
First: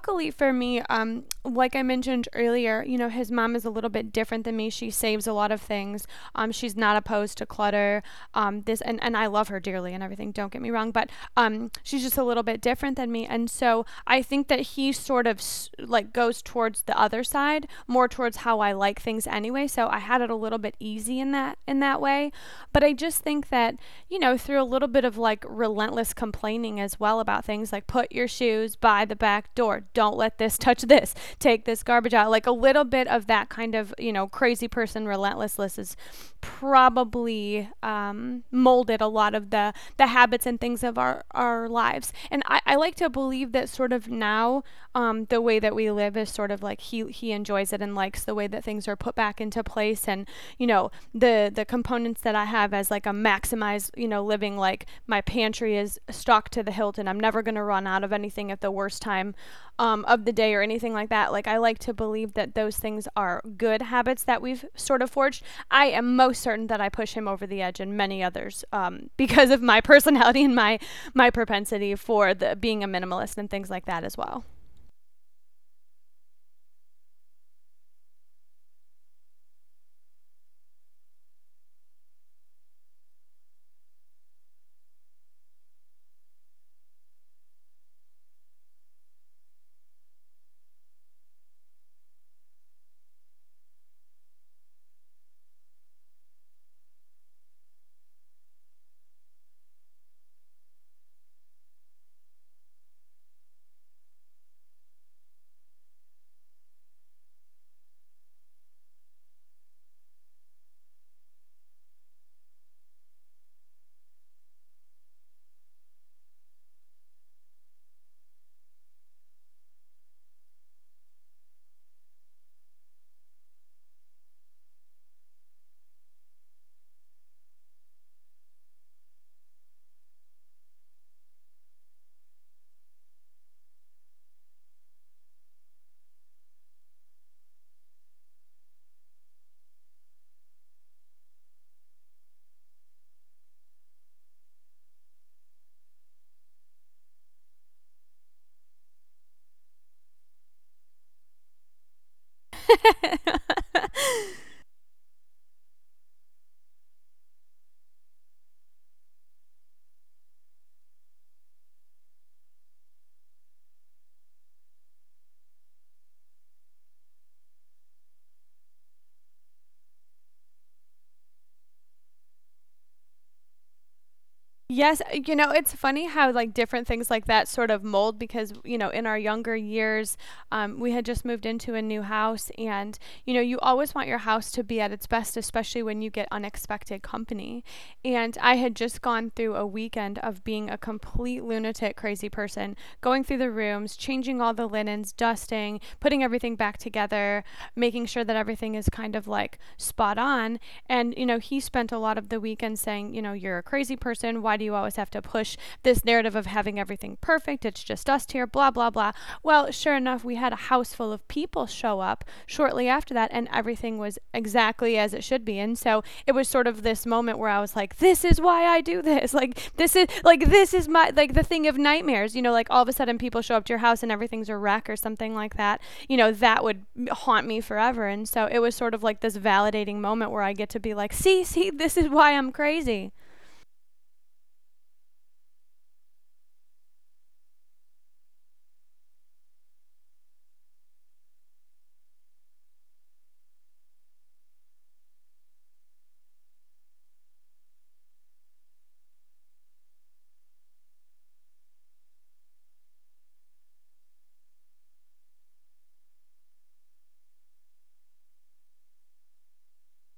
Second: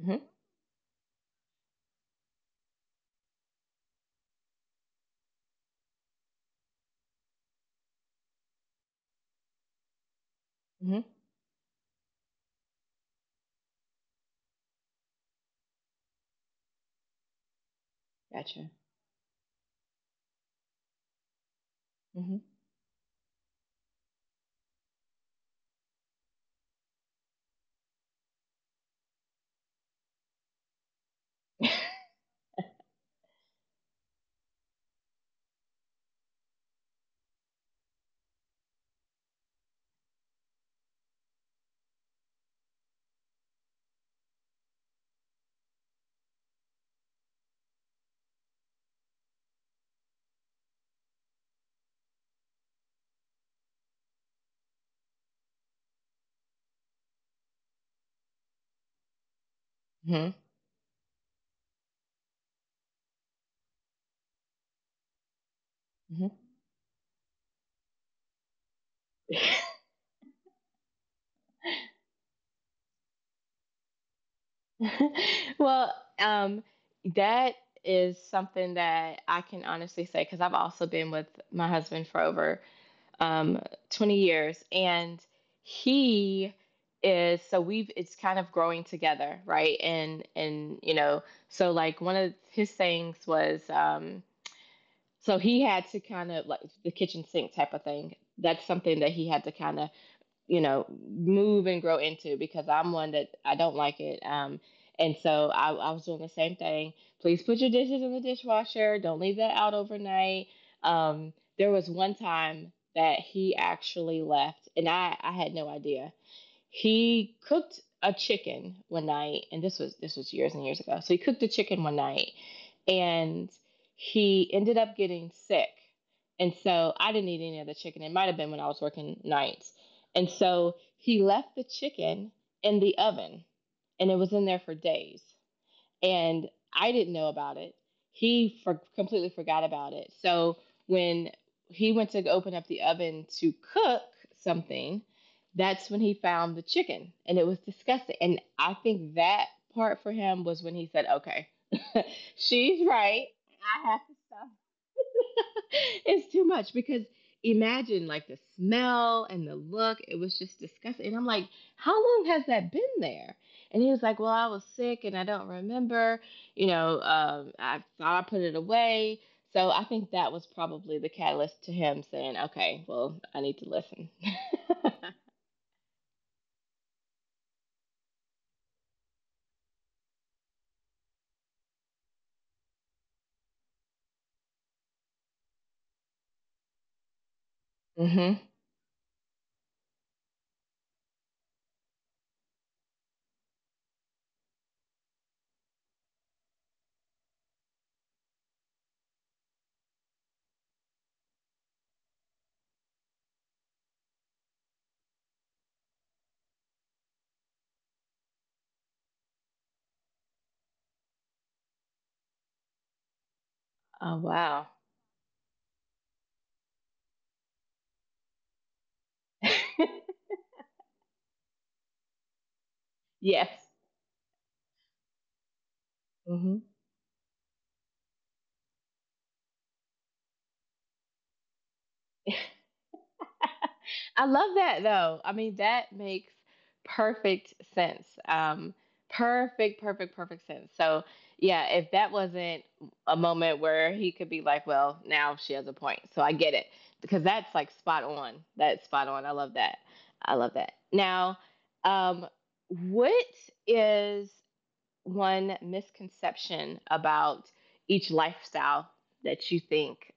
Speaker 1: Mm-hmm.
Speaker 2: for me, like I mentioned earlier, you know, his mom is a little bit different than me. She saves a lot of things. She's not opposed to clutter. This And I love her dearly and everything, don't get me wrong,
Speaker 1: Mm-hmm.
Speaker 2: but she's just a little bit different than me. And so I think that he sort of like goes towards the other side, more towards how
Speaker 1: Gotcha.
Speaker 2: I like things anyway. So I had it a little bit easy in that
Speaker 1: Mm-hmm.
Speaker 2: way. But I just think that, you know, through a little bit of like relentless complaining as well about things like put your shoes by the back door, don't let this touch this, take this garbage out, like a little bit of that kind of, you know, crazy person relentlessness is probably molded a lot of the habits and things of our lives. And I like to believe that sort of now the way that we live is sort of like healing enjoys it and likes the way that things are put back into place. And you know the components that I have as like a maximized, you know, living, like my pantry is stocked to the hilt and I'm never going to run out of anything at the worst time of
Speaker 1: Mm-hmm.
Speaker 2: the day or anything like that. Like I like to believe that those things are good habits that we've sort of forged. I am most certain that I push him over the edge and many others, because of my personality and my propensity for the being a minimalist and things like that as well.
Speaker 1: Mm-hmm. Well, um, that is something that I can honestly say because I've also been with my husband for over um, 20 years. And he is, so we've it's kind of growing together, right? And you know, so like one of his things was so he had to kind of like the kitchen sink type of thing. That's something that he had to kind of move and grow into because I'm one that I don't like it. And so I was doing the same thing. Please put your dishes in the dishwasher, don't leave that out overnight. There was one time that he actually left and I had no idea. He cooked a chicken one night, and this was years and years ago, so he cooked a chicken one night and he ended up getting sick. And so I didn't eat any of the chicken. It might have been when I was working nights. And so he left the chicken in the oven, and it was in there for days, and I didn't know about it. He completely forgot about it. So when he went to open up the oven to cook something, that's when he found the chicken, and it was disgusting. And I think that part for him was when he said, okay, she's right. I have to stop. It's too much because imagine like the smell and the look. It was just disgusting. And I'm like, how long has that been there? And he was like, well, I was sick and I don't remember. I thought I put it away. So I think that was probably the catalyst to him saying, okay, well, I need to listen.
Speaker 2: Yes, you know, it's funny how like different things like that sort of mold because, you know, in our younger years, we had just moved into a new house, and, you know, you always want your house to be at its best, especially when you get unexpected company.
Speaker 1: Hmm.
Speaker 2: And I had just gone through a weekend of being a complete lunatic, crazy person, going through the rooms, changing all the linens, dusting, putting everything back together, making sure that everything is kind of like spot on. And, you know, he spent a lot of the weekend saying, you know, you're a crazy person. Why do you always have to push this narrative of having everything perfect? It's just us here, blah, blah, blah. Well, sure enough, we had a house full of people show up shortly after that, and everything
Speaker 1: Oh,
Speaker 2: was
Speaker 1: wow.
Speaker 2: exactly as it should be. And so it was sort of this moment where I was like, this is why I do this. Like, this is my, like, the thing of nightmares, you know, like all of a sudden people show up
Speaker 1: Yes.
Speaker 2: to your house and everything's a wreck or something like that, you know,
Speaker 1: Hmm.
Speaker 2: that would haunt me forever. And so it was sort of like this validating moment where I get to be like, see, see, this is why I'm crazy.
Speaker 1: I love that though. I mean, that makes perfect sense. Perfect, perfect, perfect sense. So, yeah, if that wasn't a moment where he could be like, well, now she has a point. So I get it, because that's like spot on. That's spot on. I love that. I love that. Now, um, what is one misconception about each lifestyle that you think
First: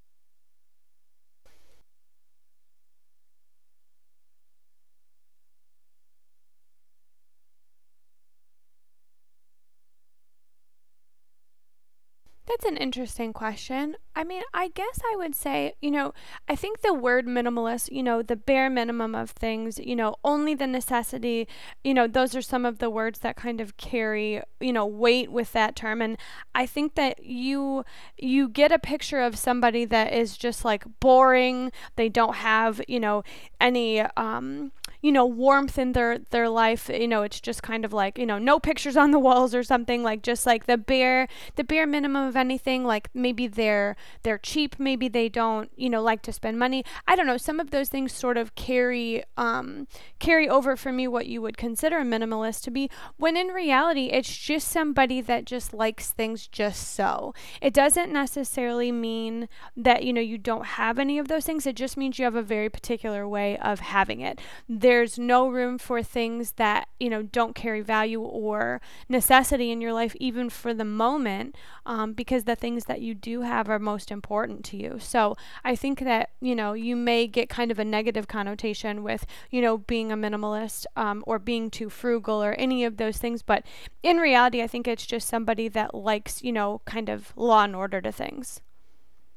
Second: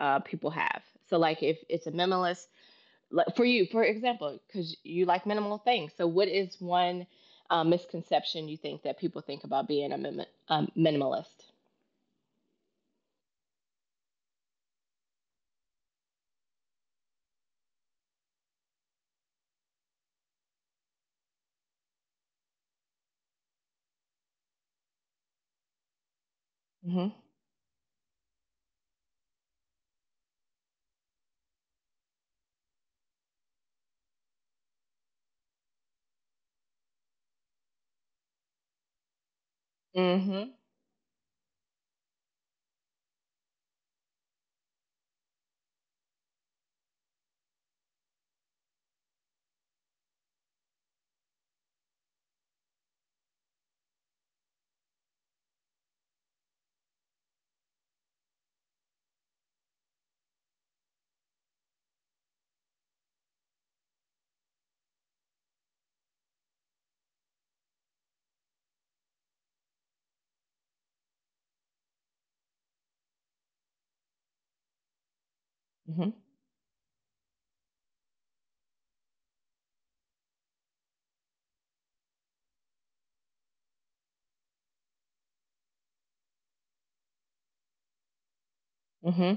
Speaker 1: people have? So, like, if it's a minimalist, like for you, for example, because you like minimal things. So, what is one misconception you think that people think about being a minimalist?
Speaker 2: That's an interesting question. I mean, I guess I would say, you know, I think the word minimalist, you know, the bare minimum of things, you know, only the necessity, you know, those are some of the words that kind of carry, you know, weight with that term. And I think
Speaker 1: Hmm.
Speaker 2: that you get a picture of somebody that is just like boring. They don't have, you know, any you know, warmth in their life. You know, it's just kind of like, you know, no pictures on the walls or something, like just
Speaker 1: Hmm.
Speaker 2: like the bare minimum of anything. Like maybe they're cheap, maybe they don't, you know, like to spend money. I don't know, some of those things sort of carry over for me what you would consider a minimalist to be, when in reality it's just somebody that just likes things just so. It doesn't necessarily mean that, you know, you don't have any of those things. It just means you have a very particular way of having it. There's no room for things that, you know, don't carry value or necessity in your life, even for the moment, because the things that you do have are most important to you. So I think
Speaker 1: Hmm.
Speaker 2: that, you know, you may get kind of a negative connotation with, you know, being a minimalist or being too frugal or any of those things. But in reality, I think it's just somebody that likes, you know, kind of law and order to things.
Speaker 1: Hmm.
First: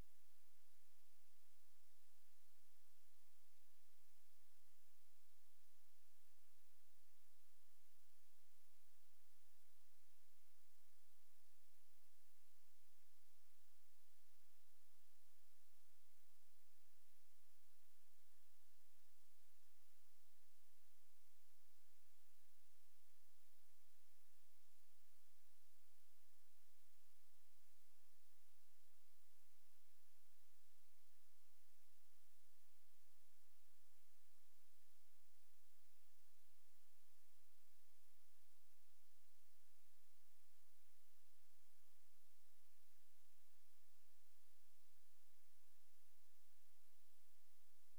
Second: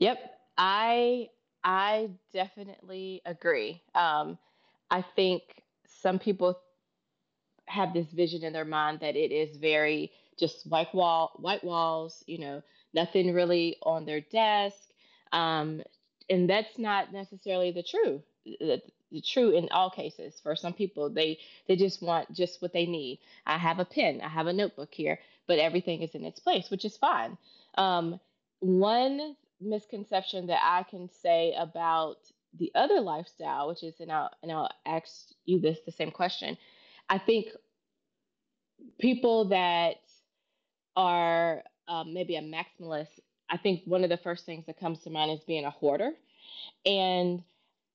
Speaker 1: Yep, I I definitely agree. I think some people have this vision in their mind that it is very just white walls, you know, nothing really on their desk. Um, and that's not necessarily the true in all cases. For some people, they just want just what they need. I have a pen, I have a notebook here, but everything is in its place, which is fine. Um, One misconception that I can say about the other lifestyle, which is, and I'll ask you this the same question. I think people that are maybe a maximalist, I think one of the first things that comes to mind is being a hoarder. And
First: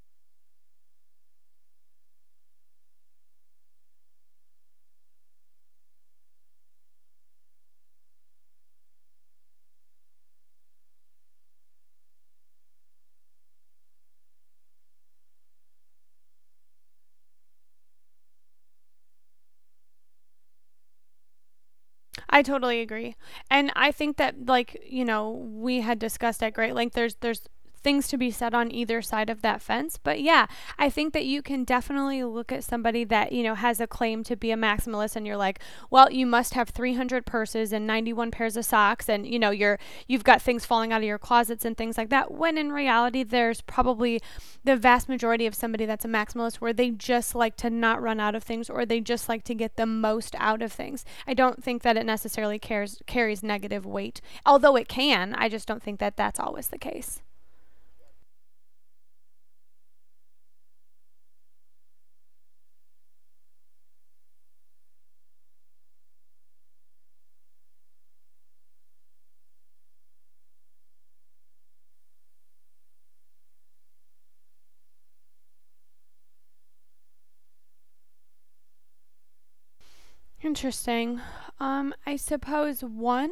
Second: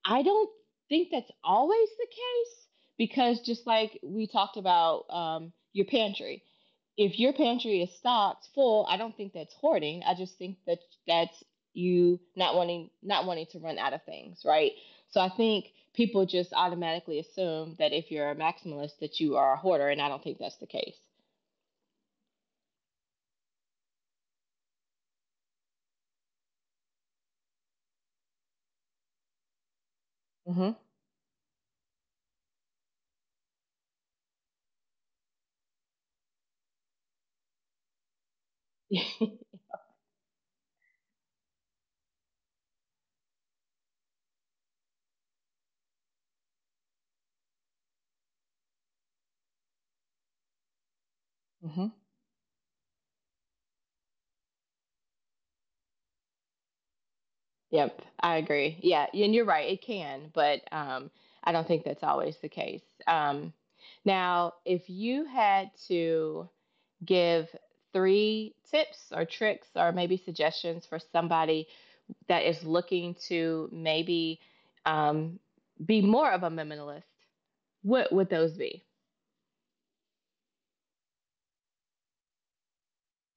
Speaker 1: I don't think that's always the case because just like we talked about, your pantry, if your pantry is stocked full, I don't think that's hoarding. I just think that that's you not wanting to run out of things, right? So I think people just automatically assume that if you're a maximalist that you are a hoarder, and I don't think that's the case.
Speaker 2: I totally agree. And I think that, like, you know, we had discussed at great length, there's things to be said on either side of that fence. But yeah,
Speaker 1: Mm-hmm.
Speaker 2: I think that you can definitely look at somebody that, you know, has a claim to be a maximalist and you're like, well, you must have 300 purses and 91 pairs of socks and, you know, you're you're you've got things falling out of your closets and things like that, when in reality there's probably the vast majority of somebody that's a maximalist where they just like to not run out of things, or they just like to get the most out of things. I don't think
Speaker 1: Hmm.
Speaker 2: that it necessarily cares carries negative weight. Although it can, I just don't think that that's always the case.
Speaker 1: Yep, I agree. Yeah, and you're right, it can, but I don't think that's always the case. Now, if you had to give three tips or tricks or maybe suggestions for somebody that is looking to maybe um, be more of a minimalist, what would those be?
Speaker 2: Interesting. I suppose one,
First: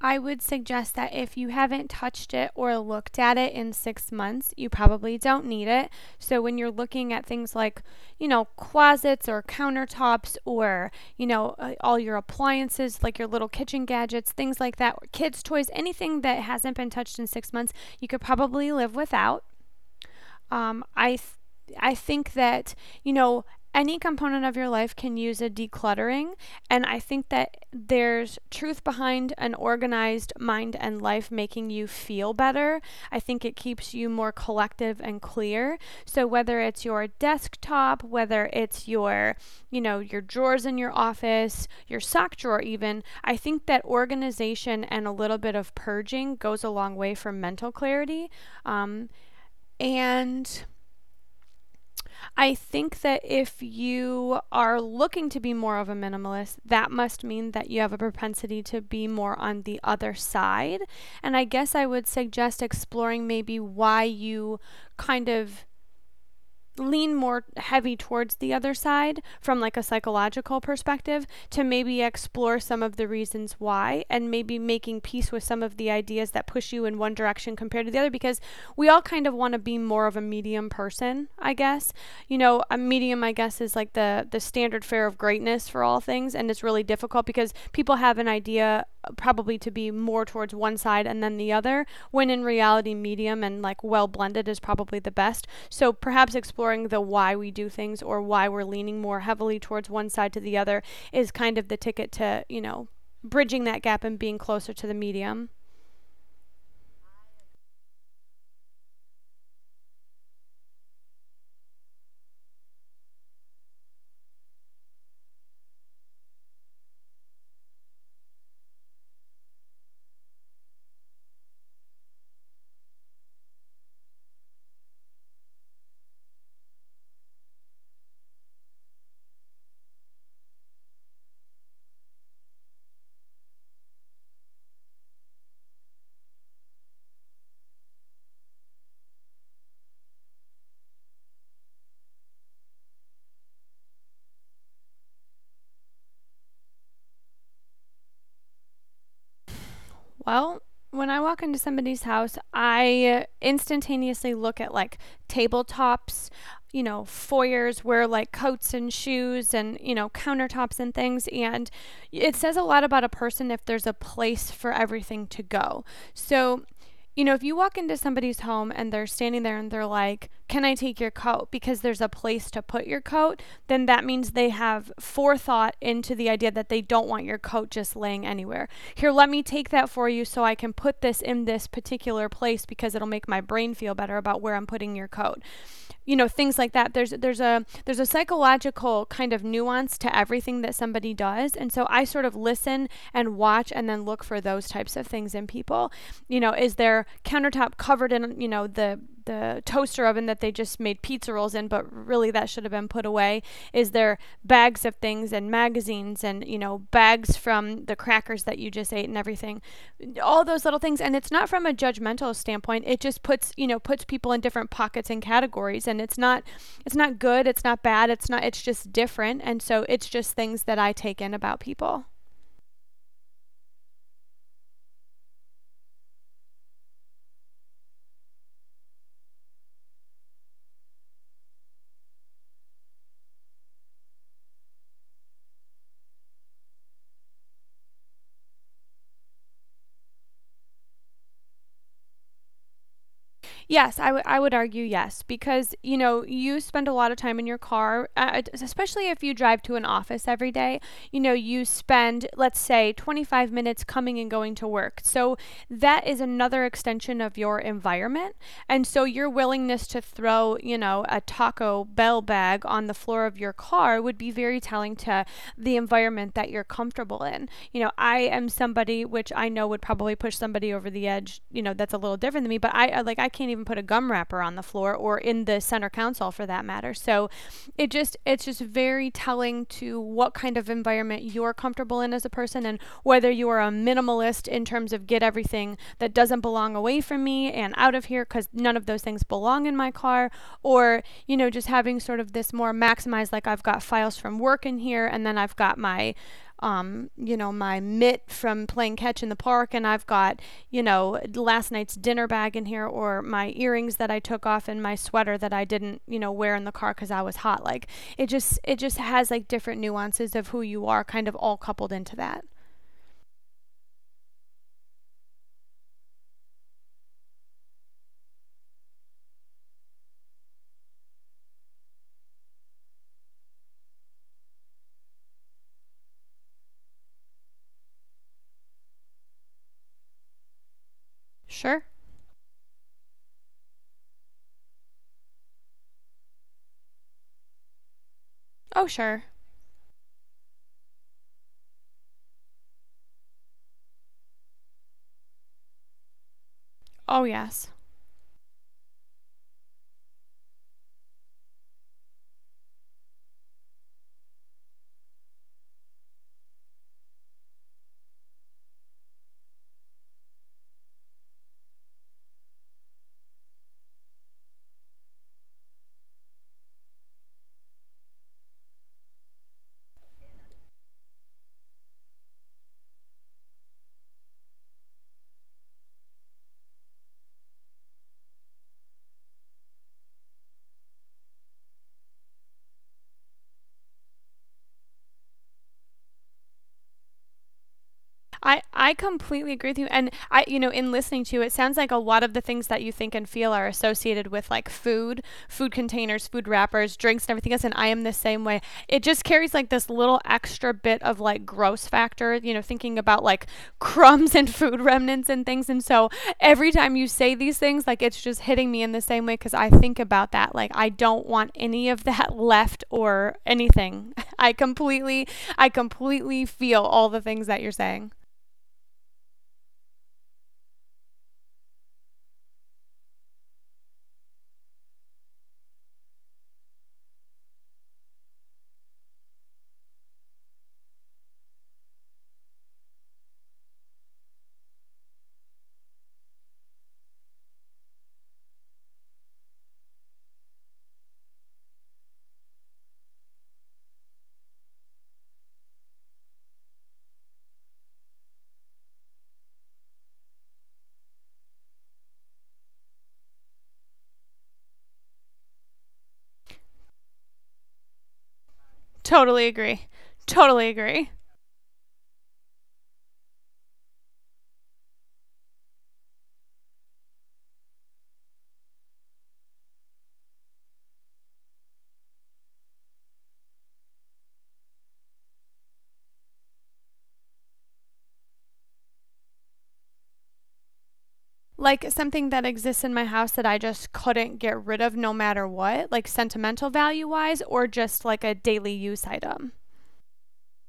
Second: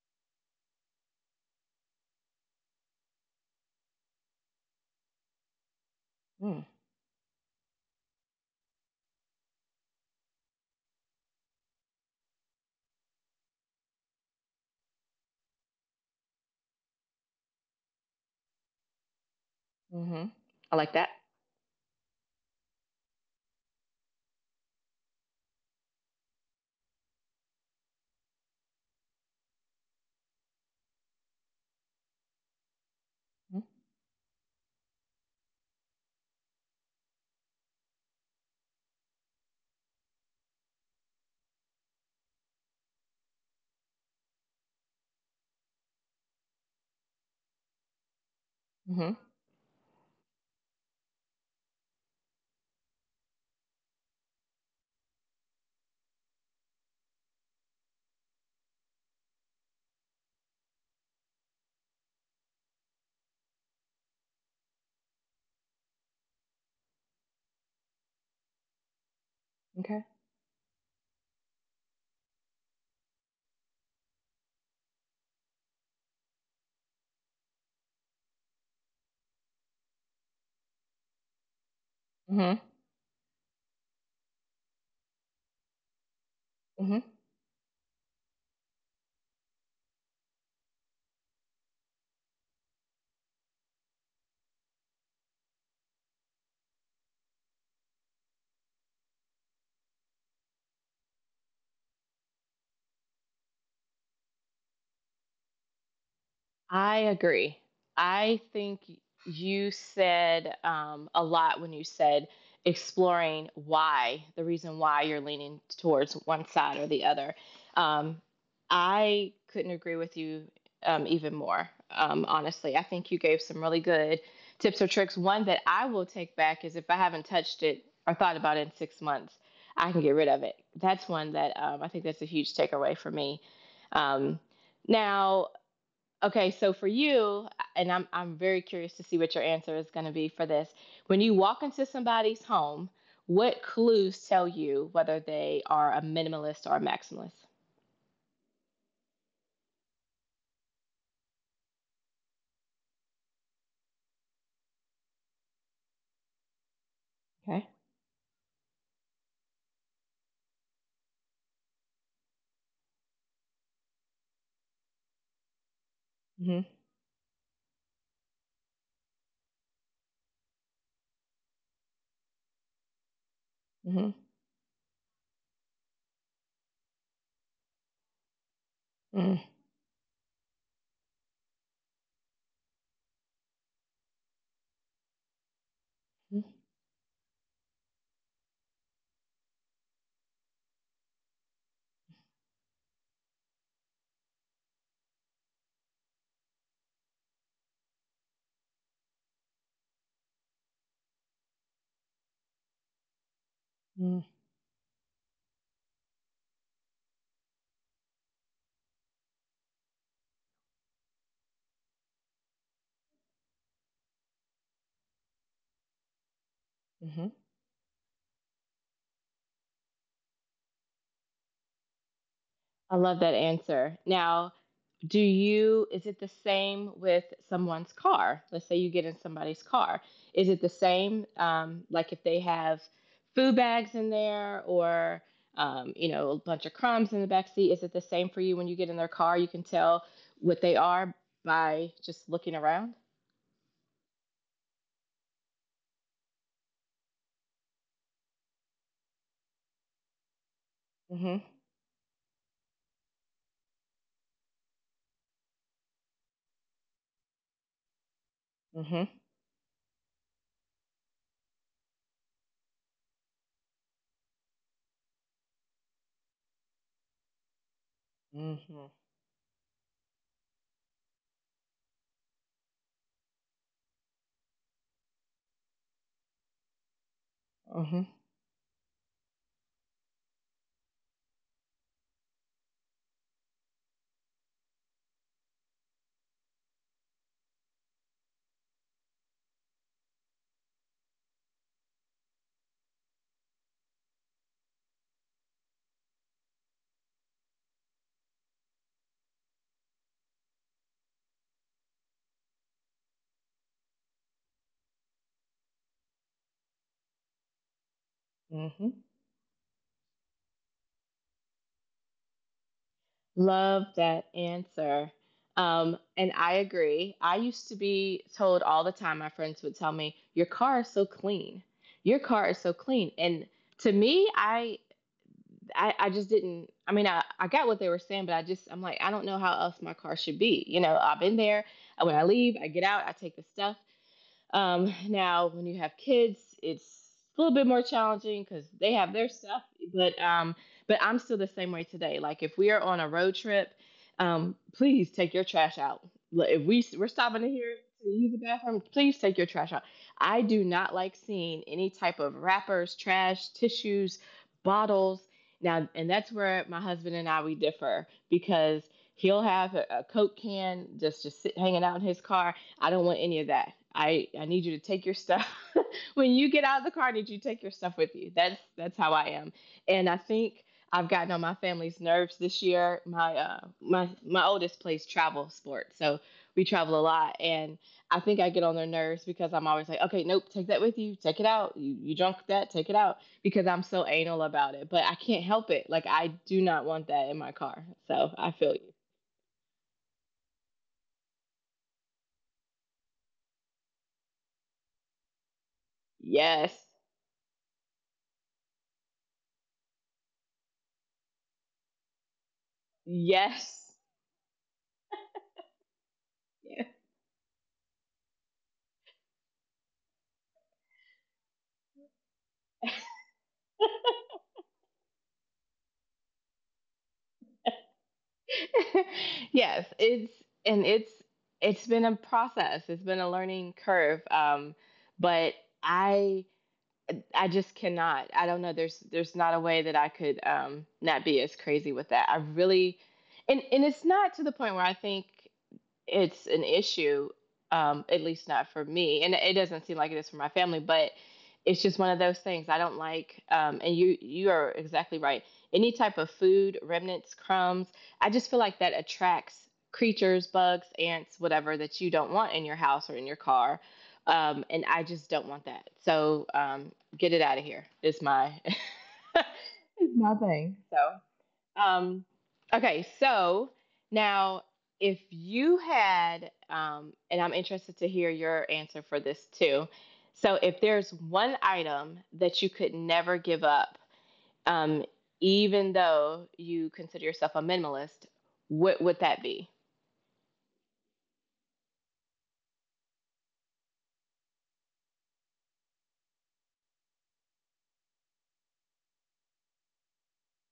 Speaker 2: I would suggest that if you haven't touched it or looked at it in six months, you probably don't need it. So when
Speaker 1: Mm.
Speaker 2: you're looking at things like, you know, closets or countertops or, you know, all your appliances, like your little kitchen gadgets, things like that, or kids' toys, anything that hasn't been touched in six months, you could probably live without.
Speaker 1: Hmm. I
Speaker 2: Um,
Speaker 1: like
Speaker 2: I
Speaker 1: that.
Speaker 2: th- I think that, you know, any component of your life can use a decluttering, and I think that there's truth behind an organized mind and life making you feel better. I think it keeps you more collective and clear. So whether it's your desktop, whether it's your your drawers in your office, your sock drawer even, I think that organization and a little bit of purging goes a long way for mental clarity. Um,
Speaker 1: Mm-hmm.
Speaker 2: and I think that if you are looking to be more of a minimalist, that must mean that you have a propensity to be more on the other side. And I guess I would suggest exploring maybe why you kind of lean more heavy towards the other side from, like, a
Speaker 1: Okay.
Speaker 2: psychological perspective, to maybe explore some of the reasons why, and maybe making peace with some of the ideas that push you in one direction compared to the other, because we all kind of want to be more of a medium person, I guess. You
Speaker 1: Mm-hmm.
Speaker 2: know, a medium, I guess, is like the standard fare of greatness for all things, and it's really
Speaker 1: Mm-hmm.
Speaker 2: difficult because people have an idea probably to be more towards one side and then the other, when in reality, medium and like well blended is probably the best. So perhaps exploring the why we do things, or why we're leaning more heavily towards one side to the other, is kind of the ticket to, you know, bridging that gap and being closer to the medium.
Speaker 1: I agree. I think y- you said a lot when you said exploring why, the reason why you're leaning towards one side or the other. Um, I couldn't agree with you even more, honestly. I think you gave some really good tips or tricks. One that I will take back is if I haven't touched it or thought about it in 6 months, I can get rid of it. That's one that, I think that's a huge takeaway for me. Um, Now, okay, so for you, and I'm very curious to see what your answer is going to be for this. When you walk into somebody's home, what clues tell you whether they are a minimalist or a maximalist?
Speaker 2: Well, when I walk into somebody's house, I instantaneously look at like tabletops, you know,
Speaker 1: Okay.
Speaker 2: foyers where like coats and shoes and, you know, countertops and things. And it says a lot about a person if there's a place for everything to go. So,
Speaker 1: Mhm.
Speaker 2: you know, if you walk into somebody's home and they're standing there and they're like, can I take your coat? Because there's a place to put your coat, then that
Speaker 1: Mhm.
Speaker 2: means they have forethought into the idea that they don't want your coat just laying anywhere. Here, let me
Speaker 1: Mhm.
Speaker 2: take that for you, so I can put this in this particular place because it'll make my brain feel better about where I'm putting your coat. You know, things like that. There's a psychological kind of nuance to everything that somebody does, and so I sort of listen and watch and then look for those types of things in people. You know, is their countertop covered in, you know, the toaster oven that they just made pizza rolls in, but really that should have been put away? Is their
Speaker 1: Mhm.
Speaker 2: bags of things and magazines and, you know, bags from the crackers that you just ate and everything. All those little things. And it's not from a judgmental standpoint. It just puts, you know, puts people in different pockets and categories. And it's not
Speaker 1: Mhm.
Speaker 2: good, it's not bad, It's not, it's just different. And so it's just things that I take in about people.
Speaker 1: I love that answer. Now, do you, is it the same with someone's car? Let's say you get in somebody's car. Is it the same, like if they have food bags in there, or you know, a bunch of crumbs in the back seat? Is it the same for you when you get in their car? You can tell what they are by just looking around?
Speaker 2: Yes, I would argue yes, because you know you spend a lot of time in your car, especially if you drive to an office every day. You know,
Speaker 1: Mm-hmm.
Speaker 2: you spend, let's say, 25 minutes coming and going to work. So that is another extension of your environment. And so
Speaker 1: Mm-hmm.
Speaker 2: your willingness to throw, you know, a Taco Bell bag on the floor of your car would be very telling to the environment that you're comfortable in. You know, I am
Speaker 1: Mm-hmm.
Speaker 2: somebody which I know would probably push somebody over the edge, you know, that's a little different than me, but I, like, I can't even put a gum wrapper on the floor or in the center console for that matter. So it
Speaker 1: Mm-hmm.
Speaker 2: just, it's just very telling to what kind of environment you're comfortable in as a person, and whether you are a minimalist in terms of, get everything that doesn't belong away from me and out of here, because none of those things belong in my car. Or, you know, just having sort of this more maximized, like, I've got files from work in here, and then I've got my you know, my mitt from playing catch in the park, and I've got, you know, last night's dinner bag in here, or my earrings that I took off, and my sweater that I didn't, you know, wear in the car because I was hot. Like, it just, it
Speaker 1: Mm-hmm.
Speaker 2: just has like different nuances of who you are kind of all coupled into that.
Speaker 1: Love that answer. And I agree. I used to be told all the time, my friends would tell me, your car is so clean. Your car is so clean. And to me, I, just didn't, I mean I got what they were saying, but I just, I'm like, I don't know how else my car should be. You know, I've been there.
Speaker 2: Sure.
Speaker 1: When I leave, I get out, I take the stuff. Now, when you have kids, it's a little bit more challenging because
Speaker 2: Oh,
Speaker 1: they have
Speaker 2: sure.
Speaker 1: their stuff. But um, but I'm still the same way today. Like if we are on a road trip, please take your trash out. If we're
Speaker 2: Oh,
Speaker 1: stopping in
Speaker 2: yes.
Speaker 1: here to use the bathroom, please take your trash out. I do not like seeing any type of wrappers, trash, tissues, bottles. Now, and that's where my husband and I we differ because he'll have a Coke can just sit, hanging out in his car. I don't want any of that. I need you to take your stuff. When you get out of the car, I need you to take your stuff with you. That's how I am. And I think I've gotten on my family's nerves this year. My my oldest plays travel sports, so we travel a lot, and I think I get on their nerves because I'm always like, okay, nope, take that with you, take it out. You drunk that, take it out, because I'm so anal about it. But I can't help it. Like I do not want that in my car. So I feel
Speaker 2: I
Speaker 1: you.
Speaker 2: completely agree with you. And I, you know, in listening to you, it sounds like a lot of the things that you think and feel are associated with, like, food, food containers, food
Speaker 1: Yes.
Speaker 2: wrappers, drinks, and everything else. And I am the same way. It just carries like this little extra bit of like gross factor, you know, thinking about like
Speaker 1: Yes.
Speaker 2: crumbs and food remnants and things. And so every time
Speaker 1: Yes.
Speaker 2: you say these things, like, it's just hitting me in the same way because I think about that. Like, I don't want any of that left or anything. I completely, I completely feel all the things that you're saying.
Speaker 1: Yes, it's and it's it's been a process. It's been a learning curve. But I I just cannot. I don't know. There's not a way that I could not be as crazy with that. I really, and it's not to the point where I think it's an issue, at least not for me, and it doesn't seem like it is for my family. But it's just one of those things I don't like. And you are exactly right. Any type of food, remnants, crumbs, I just feel like that attracts creatures, bugs, ants, whatever, that you don't want in your house or in your car. And I just don't want that. So get it out of here. Is my
Speaker 2: Totally agree. Totally agree.
Speaker 1: So, um, okay, so now if you had, and I'm interested to hear your answer for this too. So if there's one item that you could never give up, um, even though you consider yourself a minimalist, what would that be?
Speaker 2: Like something that exists in my house that I just couldn't get rid of no matter what, like sentimental value wise, or just like a daily use item.